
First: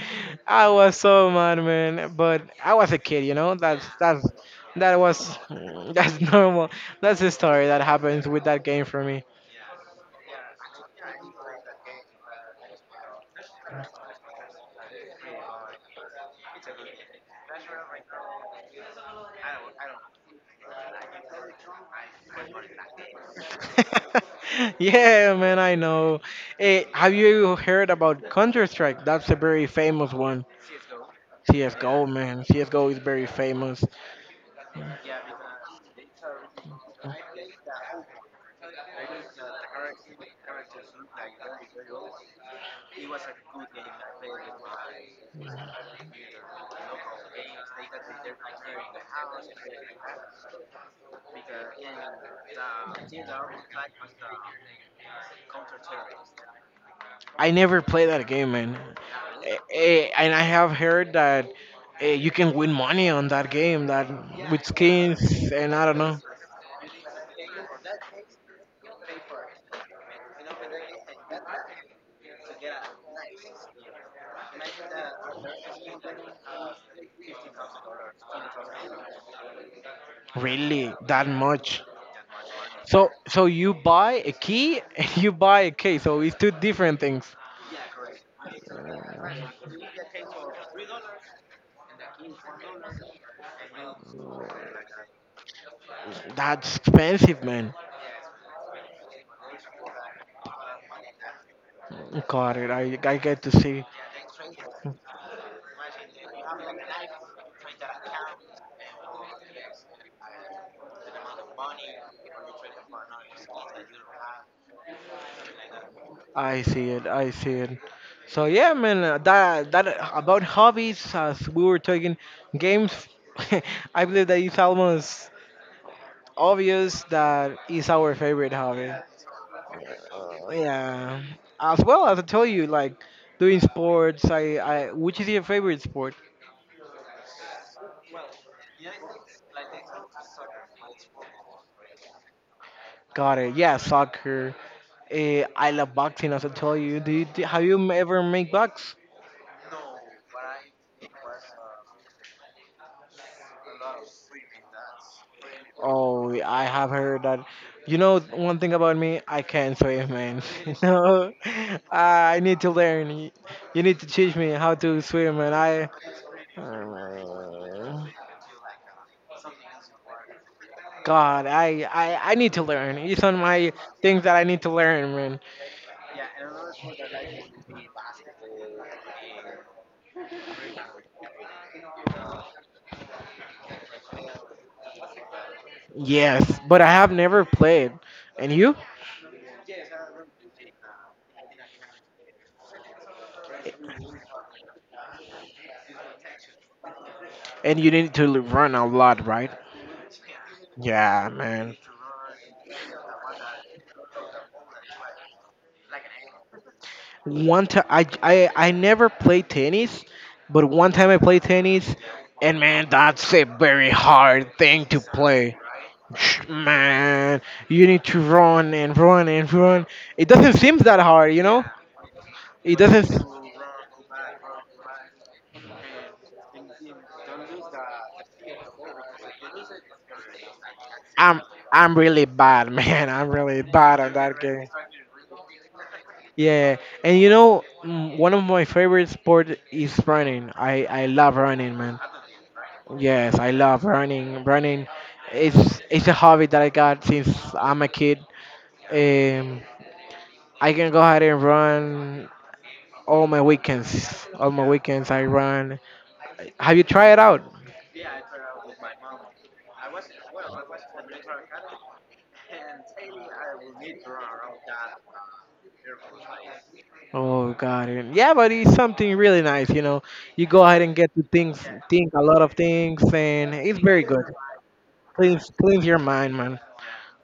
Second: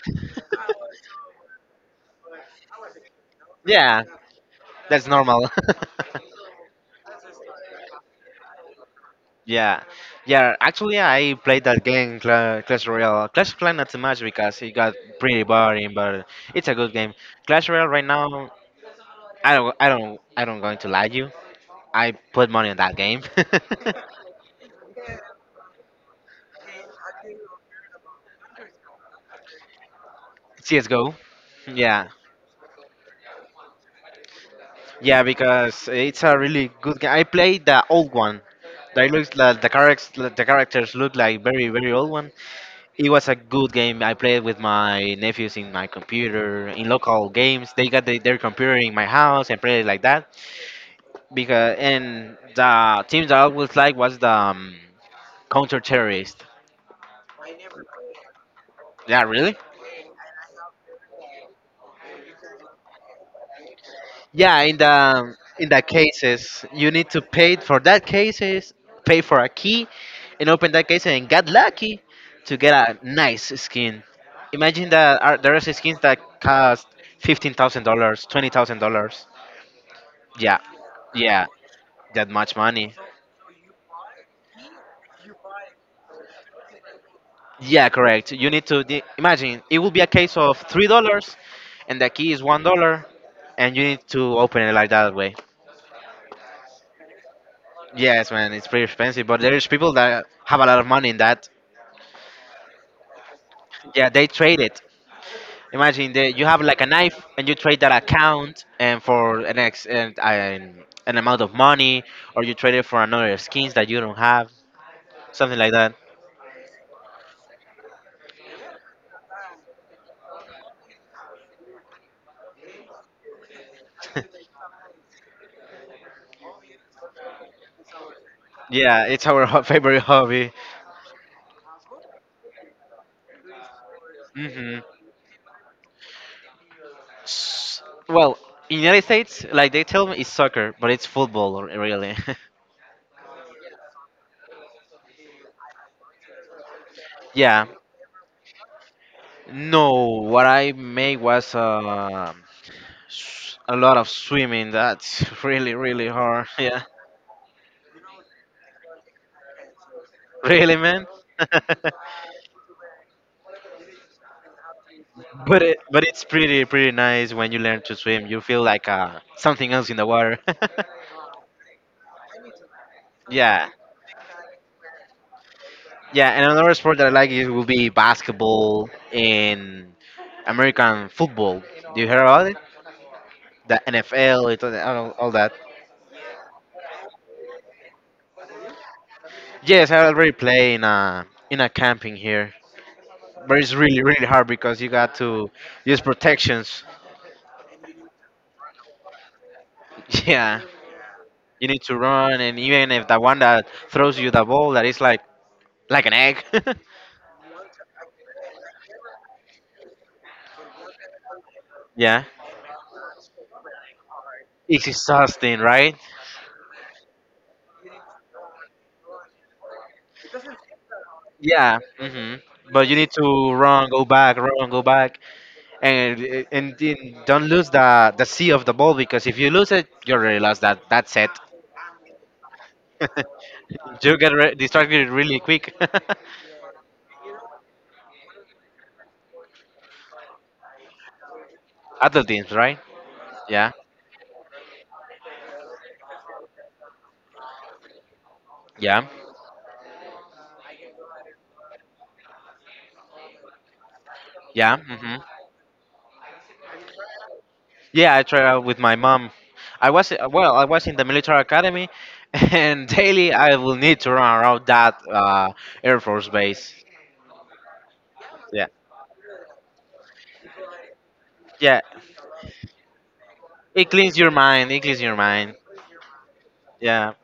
Speaker 1: I was so mad, man. But I was a kid. That's
Speaker 2: Yeah.
Speaker 1: that's that
Speaker 2: That's
Speaker 1: was
Speaker 2: normal. [LAUGHS]
Speaker 1: [LAUGHS] that's normal. That's the story that happens with that game for me.
Speaker 2: Yeah, yeah. Actually, I played that game Clash Royale. Clash Royale not so much because it got pretty boring, but it's a good game. Clash Royale right now, I don't going to lie you. I put money on that game.
Speaker 1: [LAUGHS] Yeah, man, I know. Have you heard about Counter Strike? That's a very famous one.
Speaker 2: [LAUGHS] CS:GO.
Speaker 1: CS:GO,
Speaker 2: Yeah,
Speaker 1: man. CS:GO is very famous.
Speaker 2: yeah, because it's a really good game. I played the old one. They looks like the characters look like very, very old. It was a good game. I played with my nephews in my computer in local games. They got their computer in my house and played like that. Because and the teams that I always like was the counter terrorist.
Speaker 1: I never played that game, man.
Speaker 2: Yeah, really?
Speaker 1: And I have heard that you can win money on that game, that
Speaker 2: Yeah,
Speaker 1: with skins
Speaker 2: in
Speaker 1: and
Speaker 2: the
Speaker 1: I don't know,
Speaker 2: cases you need to pay for that cases, pay for a key, and open that case and get lucky to get a nice skin. Imagine there are skins that cost $15,000, $20,000. Yeah.
Speaker 1: really that
Speaker 2: Yeah,
Speaker 1: much.
Speaker 2: that much money.
Speaker 1: So you buy a key [LAUGHS] and you buy a key. So it's two different things.
Speaker 2: Yeah, correct. You need to imagine it will be a case of $3, and the key is $1, and you need to open it like that way.
Speaker 1: That's expensive, man.
Speaker 2: Yes, man, it's pretty expensive, but there's people that have a lot of money in that.
Speaker 1: Got it. I get to see.
Speaker 2: Yeah, they trade it. Imagine that you have like a knife, and you trade that account, and for an ex and an amount of money, or you trade it for another skins that you don't have, something like that.
Speaker 1: I see it. I see it. So yeah, man. That about hobbies as we were talking games. [LAUGHS] I believe that
Speaker 2: [LAUGHS]
Speaker 1: it's almost obvious that is our favorite hobby.
Speaker 2: Yeah, it's our [LAUGHS] favorite hobby.
Speaker 1: Yeah. As well as I told you, like doing sports.
Speaker 2: Mhm.
Speaker 1: I Which is your favorite sport?
Speaker 2: S- Well, in the United States, like they tell me, it's soccer, but it's football, really. [LAUGHS]
Speaker 1: Got it. Yeah, soccer. I love boxing. As I told you, have
Speaker 2: Yeah.
Speaker 1: you ever make box?
Speaker 2: No, what I made was a lot of swimming. That's [LAUGHS] really, really
Speaker 1: Oh,
Speaker 2: hard.
Speaker 1: yeah,
Speaker 2: [LAUGHS]
Speaker 1: I
Speaker 2: Yeah.
Speaker 1: have heard that. You know, one thing about me, I can't swim, man.
Speaker 2: Really,
Speaker 1: [LAUGHS]
Speaker 2: man.
Speaker 1: No,
Speaker 2: [LAUGHS] but
Speaker 1: I need to learn. You need to teach me how to swim, and I.
Speaker 2: but it's pretty, pretty nice when you learn to swim. You feel like something else in the water.
Speaker 1: God, I need to learn. It's on
Speaker 2: [LAUGHS] Yeah.
Speaker 1: my things that I need to learn, man.
Speaker 2: Yeah, and another sport that I like is will be basketball and American football. Do you hear about it? The NFL, that.
Speaker 1: Yes, but I have never played. And you?
Speaker 2: Yes, I already play in a camping here, but it's really really hard because you got to use protections. [LAUGHS]
Speaker 1: And you need to run a lot, right?
Speaker 2: Yeah,
Speaker 1: Yeah,
Speaker 2: you
Speaker 1: man.
Speaker 2: need to run, and even if the one that throws you the ball, that is like an egg. [LAUGHS]
Speaker 1: One time I never played tennis, but one time I played tennis,
Speaker 2: Yeah,
Speaker 1: and man, that's a very hard thing
Speaker 2: it's
Speaker 1: to play.
Speaker 2: exhausting, right?
Speaker 1: Man, you need to run and run and run. It doesn't seem that hard.
Speaker 2: Yeah. Hmm.
Speaker 1: It
Speaker 2: But you
Speaker 1: doesn't.
Speaker 2: need to run, go back, and then don't lose the sea of the ball because if you lose it, you already lost that. That's it.
Speaker 1: I'm I'm really bad, [LAUGHS] man. I'm really bad
Speaker 2: [LAUGHS]
Speaker 1: at
Speaker 2: You get
Speaker 1: that game.
Speaker 2: distracted really quick. [LAUGHS]
Speaker 1: Yeah, and you know, one of my favorite sport is running. I love running, man.
Speaker 2: Adult themes, right?
Speaker 1: Yes, I
Speaker 2: Yeah,
Speaker 1: love running. Running it's a hobby that I got since I'm a kid.
Speaker 2: yeah,
Speaker 1: Um, I can go ahead and run all my weekends. All my
Speaker 2: yeah.
Speaker 1: weekends
Speaker 2: Hmm.
Speaker 1: I run. Have you tried it out?
Speaker 2: Yeah, I tried out with my mom. I was in the military academy, [LAUGHS] and daily I will need to run around that Air Force base.
Speaker 1: Oh God, yeah, but
Speaker 2: Yeah,
Speaker 1: it's something really nice. You know, you go ahead and get to things,
Speaker 2: yeah.
Speaker 1: think a lot of things, and it's
Speaker 2: It
Speaker 1: very
Speaker 2: cleans
Speaker 1: good.
Speaker 2: your mind. It cleans your
Speaker 1: Cleans
Speaker 2: mind.
Speaker 1: cleans your mind, man.
Speaker 2: Yeah.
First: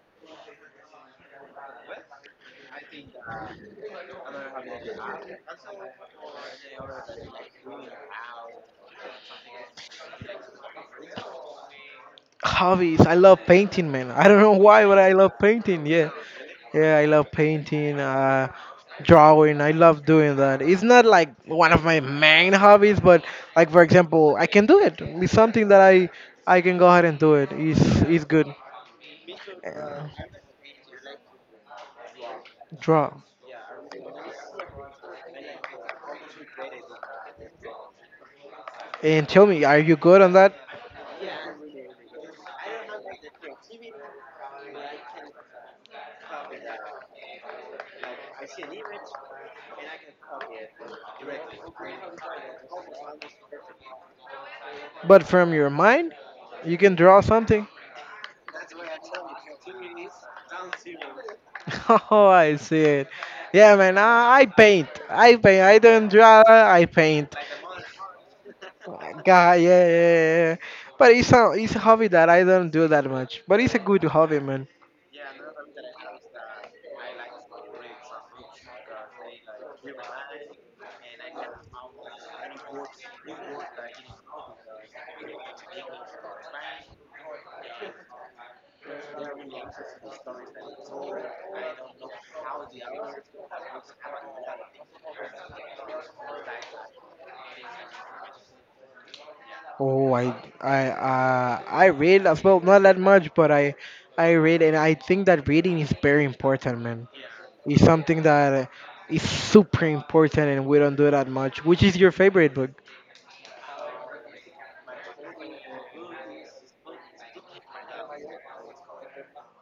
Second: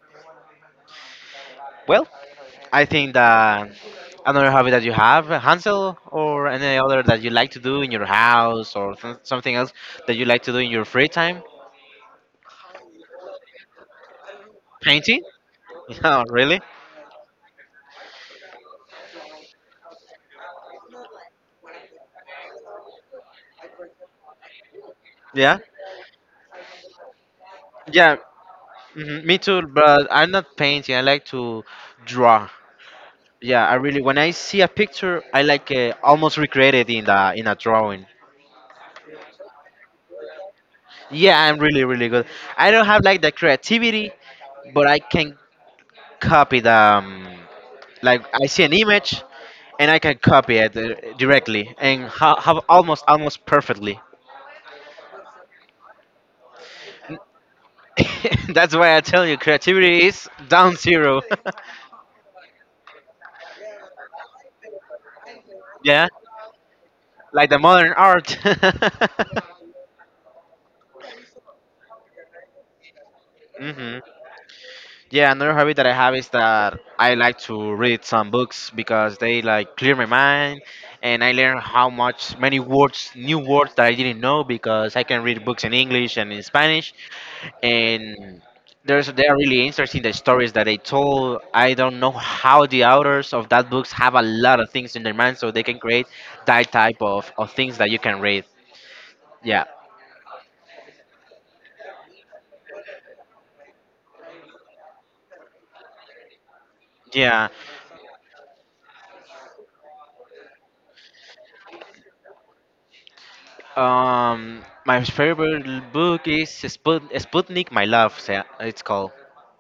Speaker 2: Well, I think that another hobby that you have, Hansel, or any other that you like to do in your house, or something else that you like to do in your free time,
Speaker 1: Hobbies. I love painting, man. I don't know why, but I
Speaker 2: painting. [LAUGHS]
Speaker 1: love painting. Yeah,
Speaker 2: Oh, really?
Speaker 1: yeah. I love painting, drawing. I love doing that. It's not like one of my main hobbies, but like for example, I can do it. It's
Speaker 2: Yeah.
Speaker 1: something that I can go ahead and do it. It's
Speaker 2: Yeah.
Speaker 1: it's good.
Speaker 2: Mhm. Me too, but
Speaker 1: Uh,
Speaker 2: I'm not painting. I like to draw.
Speaker 1: Draw.
Speaker 2: Yeah, I really. When I see a picture, I like almost recreate it in the in a drawing.
Speaker 1: And tell me, are you good on that?
Speaker 2: Yeah, I'm really really good. I don't have like the creativity, but I can copy the like I see an image, and I can copy it directly and have almost almost perfectly.
Speaker 1: But from your mind, you can draw something. [LAUGHS]
Speaker 2: [LAUGHS] That's why I tell you, creativity is down zero.
Speaker 1: Oh, I see it. Yeah, man. I paint. I paint. I
Speaker 2: [LAUGHS] Yeah,
Speaker 1: don't draw. I paint.
Speaker 2: like the modern art. [LAUGHS]
Speaker 1: God, yeah, yeah, yeah. Yeah. But it's a hobby that I don't do that much. But it's a
Speaker 2: Mhm.
Speaker 1: good hobby, man.
Speaker 2: Yeah, another hobby that I have is that I like to read some books because they like clear my mind and I learn how much many words, new words that I didn't know because I can read books in English and in Spanish and there's they are really interesting the stories that they told. I don't know how the authors of that books have a lot of things in their mind so they can create that type of things that you can read. Yeah.
Speaker 1: Oh, I read as well, not that much, but I read and I think that reading is very important, man.
Speaker 2: Yeah.
Speaker 1: It's something that is super important and we don't do that much. Which is your favorite book?
Speaker 2: My favorite book is Sputnik, My Love. It's called.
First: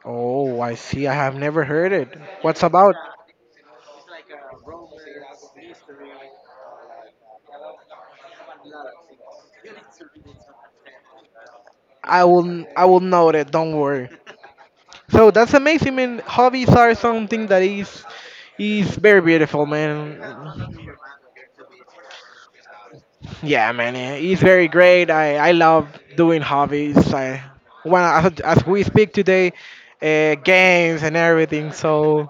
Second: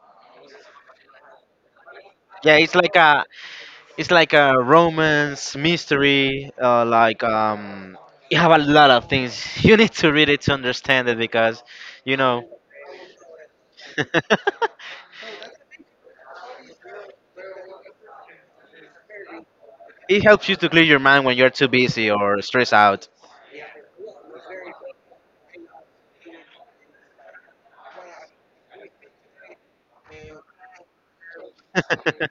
Speaker 1: Oh, I see. I have never heard it.
Speaker 2: Yeah,
Speaker 1: What's about?
Speaker 2: it's like a romance mystery. Like you have a lot of things. [LAUGHS] You need to read it to understand it because, you
Speaker 1: I
Speaker 2: know,
Speaker 1: will I will note it. Don't worry.
Speaker 2: [LAUGHS]
Speaker 1: So that's amazing, man. Hobbies are something that is very beautiful, man.
Speaker 2: it helps you to clear your mind when you're too busy or stressed out.
Speaker 1: Yeah, man, it's very great. I love doing hobbies. As we speak today, games and everything. So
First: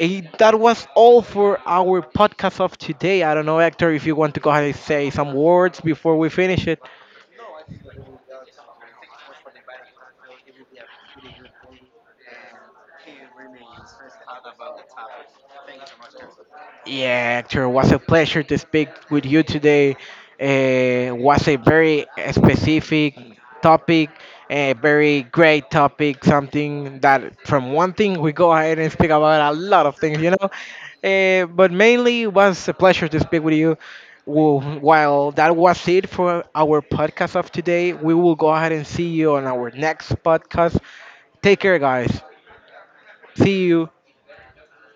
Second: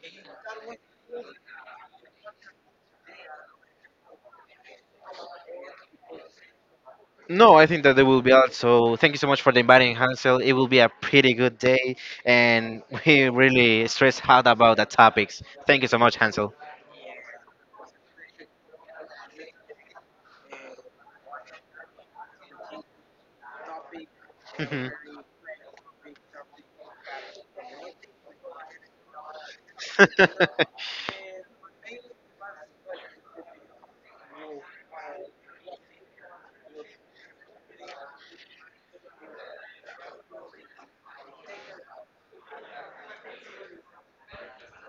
Speaker 1: that was all for our podcast of today. I don't know, Hector, if you want to go ahead and say some words before we finish it.
Speaker 2: No, I think that it will be out. So thank you so much for the inviting, Hansel. It will be a pretty good day, and [LAUGHS] we really stress out about the topics. Thank you so much, Hansel.
Speaker 1: Yeah, Hector, was a pleasure to speak with you today. Was a very specific topic, a very great topic, something that from one thing we go ahead and speak about a lot of things.
Speaker 2: [LAUGHS]
Speaker 1: But mainly it was a pleasure to speak with you. Well, while that was it for our podcast of today, we will go ahead and see you on our next podcast. Take care, guys. See you.